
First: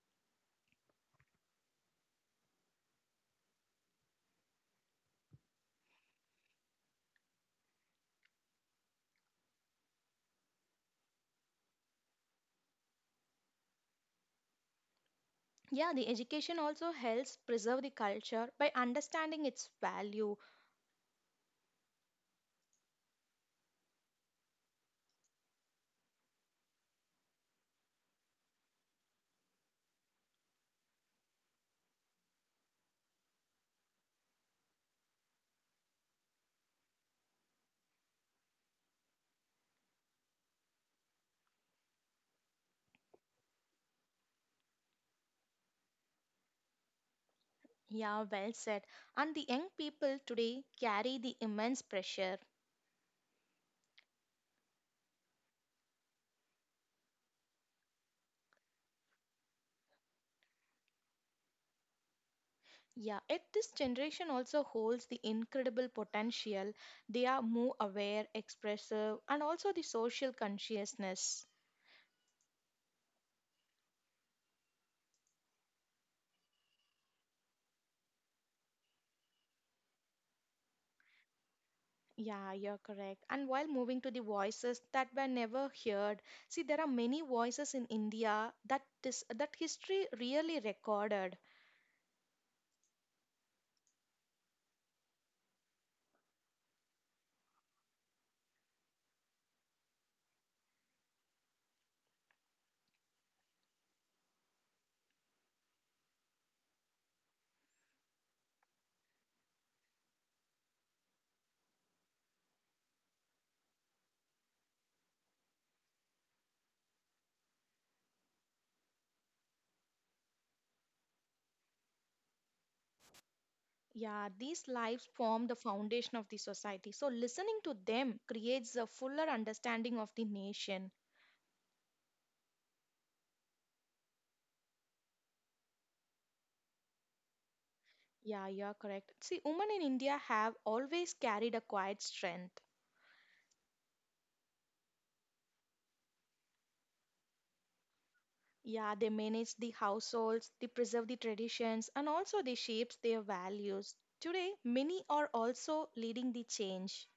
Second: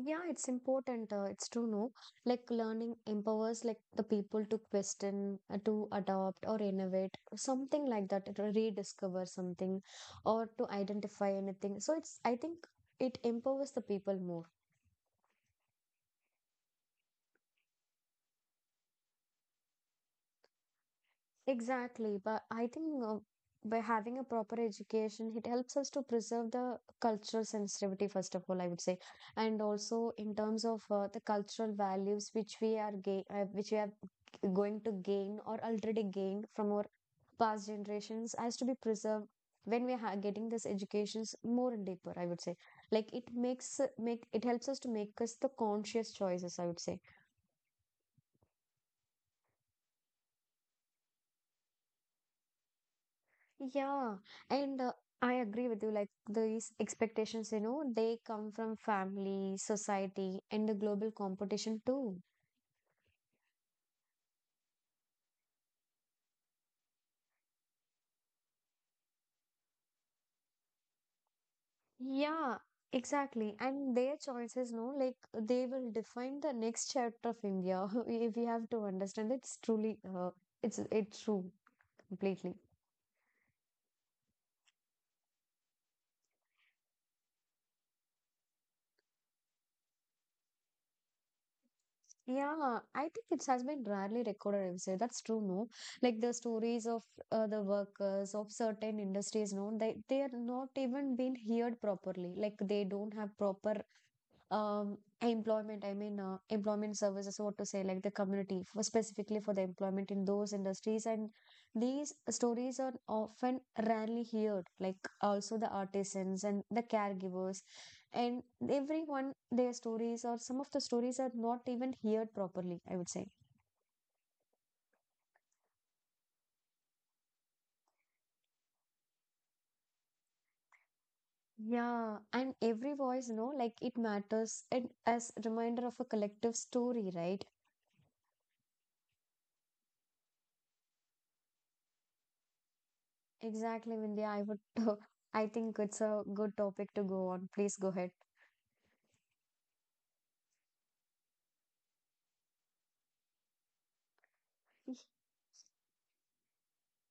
Yeah, it's important. It's true, no? Like learning empowers like the people to question, to adopt or innovate, something like that, to rediscover something or to identify anything. So it's, I think it empowers the people more. Yeah, the education also helps preserve the culture by understanding its value. Exactly, but I think by having a proper education, it helps us to preserve the cultural sensitivity, first of all, I would say, and also in terms of the cultural values which we are which we are going to gain or already gained from our past generations has to be preserved when we are getting this educations more and deeper, I would say. Like it makes make it helps us to make us the conscious choices, I would say. Yeah, well said. And the young people today carry the immense pressure. Yeah, and I agree with you. Like these expectations, you know, they come from family, society, and the global competition too. Yeah, it. This generation also holds the incredible potential. They are more aware, expressive, and also the social consciousness. Yeah, exactly. And their choices, no, like they will define the next chapter of India. (laughs) If we have to understand, it's truly, it's true Yeah, completely. you're correct. And while moving to the voices that were never heard, see, there are many voices in India that that history really recorded. Yeah, I think it has been rarely recorded, I would say. That's true, no? Like the stories of the workers of certain industries, no, they are not even being heard properly. Like they don't have proper employment, I mean, employment services, what to say, like the community for specifically for the employment in those industries, and these stories are often rarely heard, like also the artisans and the caregivers and everyone, their stories or some of the stories are not even heard properly, I would say. Yeah, these lives form the foundation of the society. So listening to them creates a fuller understanding of the nation. Yeah, and every voice, you know, like it matters and as reminder of a collective story, right? Yeah, you're correct. See, women in India have always carried a quiet strength. Exactly, Vindhya. I would (laughs) I think it's a good topic to go on, please go ahead. Yeah, they manage the households, they preserve the traditions, and also they shapes their values. Today, many are also leading the change.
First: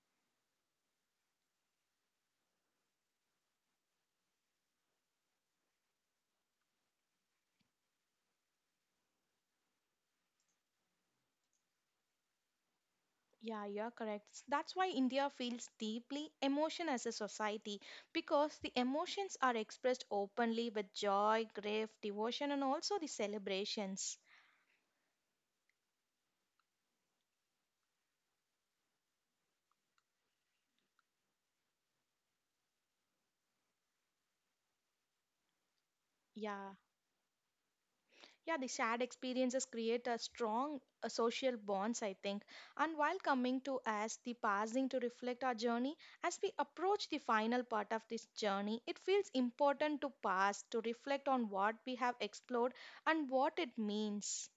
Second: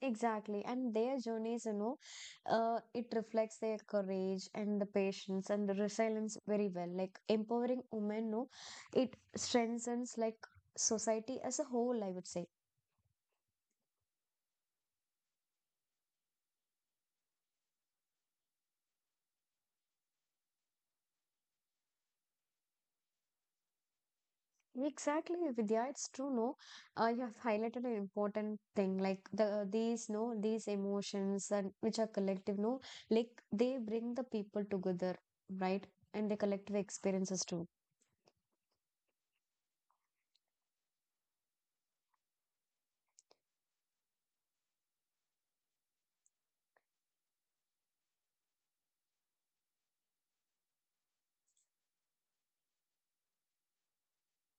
Exactly. And their journeys, you know, it reflects their courage and the patience and the resilience very well. Like empowering women, no, it strengthens like society as a whole, I would say. Yeah, you're correct. That's why India feels deeply emotion as a society because the emotions are expressed openly with joy, grief, devotion, and also the celebrations. Exactly, Vidya, it's true, no. You have highlighted an important thing, like the these, no, these emotions and which are collective, no, like they bring the people together, right? And the Yeah. collective experiences too. Yeah, the shared experiences create a strong social bonds, I think. And while coming to us, the passing to reflect our journey, as we approach the final part of this journey, it feels important to pass, to reflect on what we have explored and what it means.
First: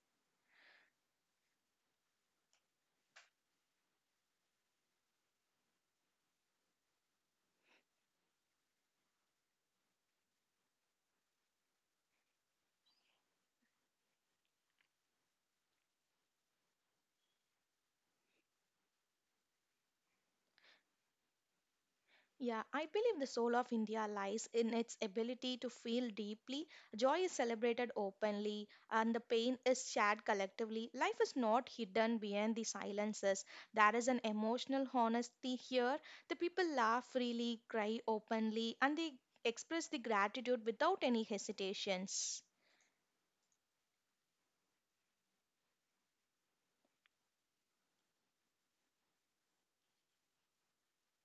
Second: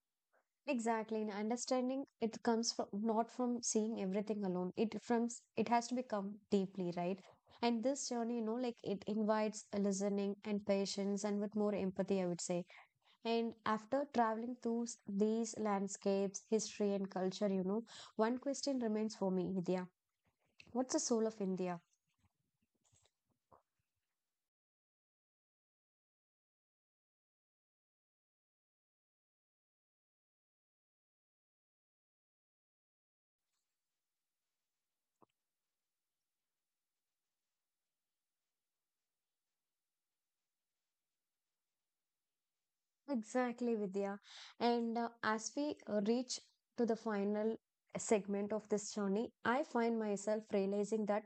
Exactly, and understanding it comes from not from seeing everything alone. It from it has to become deeply right, and this journey, you know, like it invites a listening and patience, and with more empathy, I would say. And after traveling through these landscapes, history, and culture, you know, one question remains for me, Vidya: what's the soul of India? Yeah, I believe the soul of India lies in its ability to feel deeply. Joy is celebrated openly and the pain is shared collectively. Life is not hidden behind the silences. There is an emotional honesty here. The people laugh freely, cry openly, and they express the gratitude without any hesitations. Exactly, Vidya. And as we reach to the final segment of this journey, I find myself realizing that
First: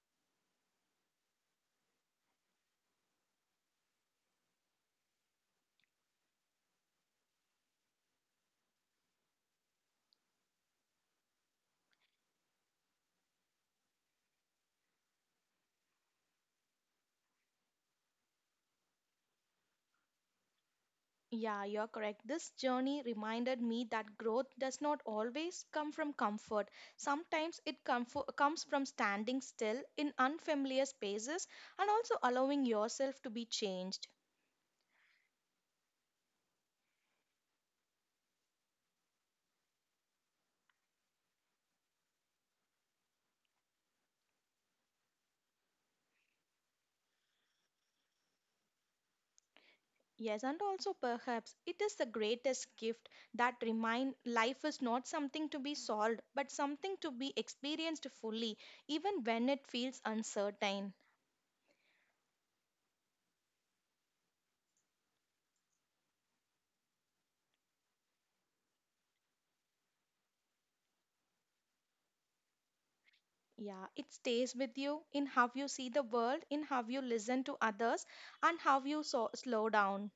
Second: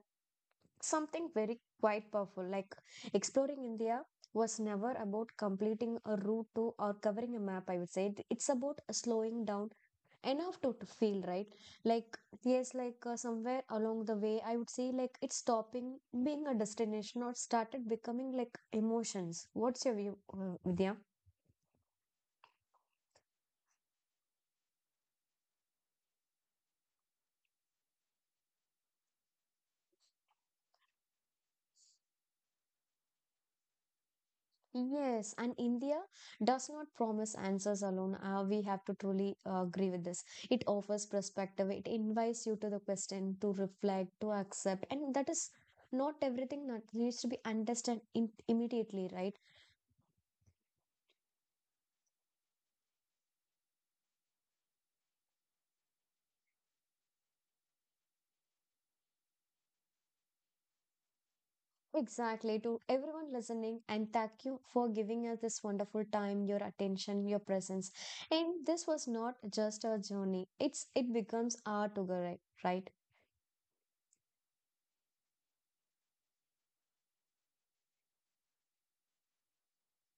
something very quite powerful. Like exploring India was never about completing a route to or covering a map, I would say. It's about slowing down enough to feel, right? Like, yes, like somewhere along the way, I would say like it's stopping being a destination or started becoming like emotions. What's your view, Vidya? Yeah, you're correct. This journey reminded me that growth does not always come from comfort. Sometimes it comes from standing still in unfamiliar spaces and also allowing yourself to be changed. Yes, and India does not promise answers alone. We have to truly agree with this. It offers perspective, it invites you to the question, to reflect, to accept, and that is not everything that needs to be understood in immediately, right? Yes, and also perhaps it is the greatest gift that remind life is not something to be solved, but something to be experienced fully, even when it feels uncertain. Exactly. To everyone listening, and thank you for giving us this wonderful time, your attention, your presence. And this was not just a journey; it becomes our together, right? Yeah, it stays with you in how you see the world, in how you listen to others, and how you so slow down.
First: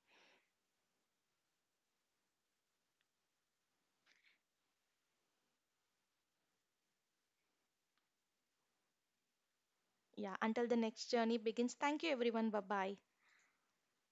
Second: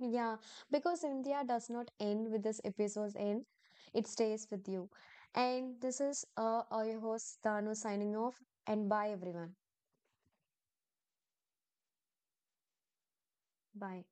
Yeah, because India does not end with this episode's end, it stays with you. And this is your host Danu signing off, and bye everyone. Yeah, until the next journey begins. Thank you, everyone. Bye bye. Bye.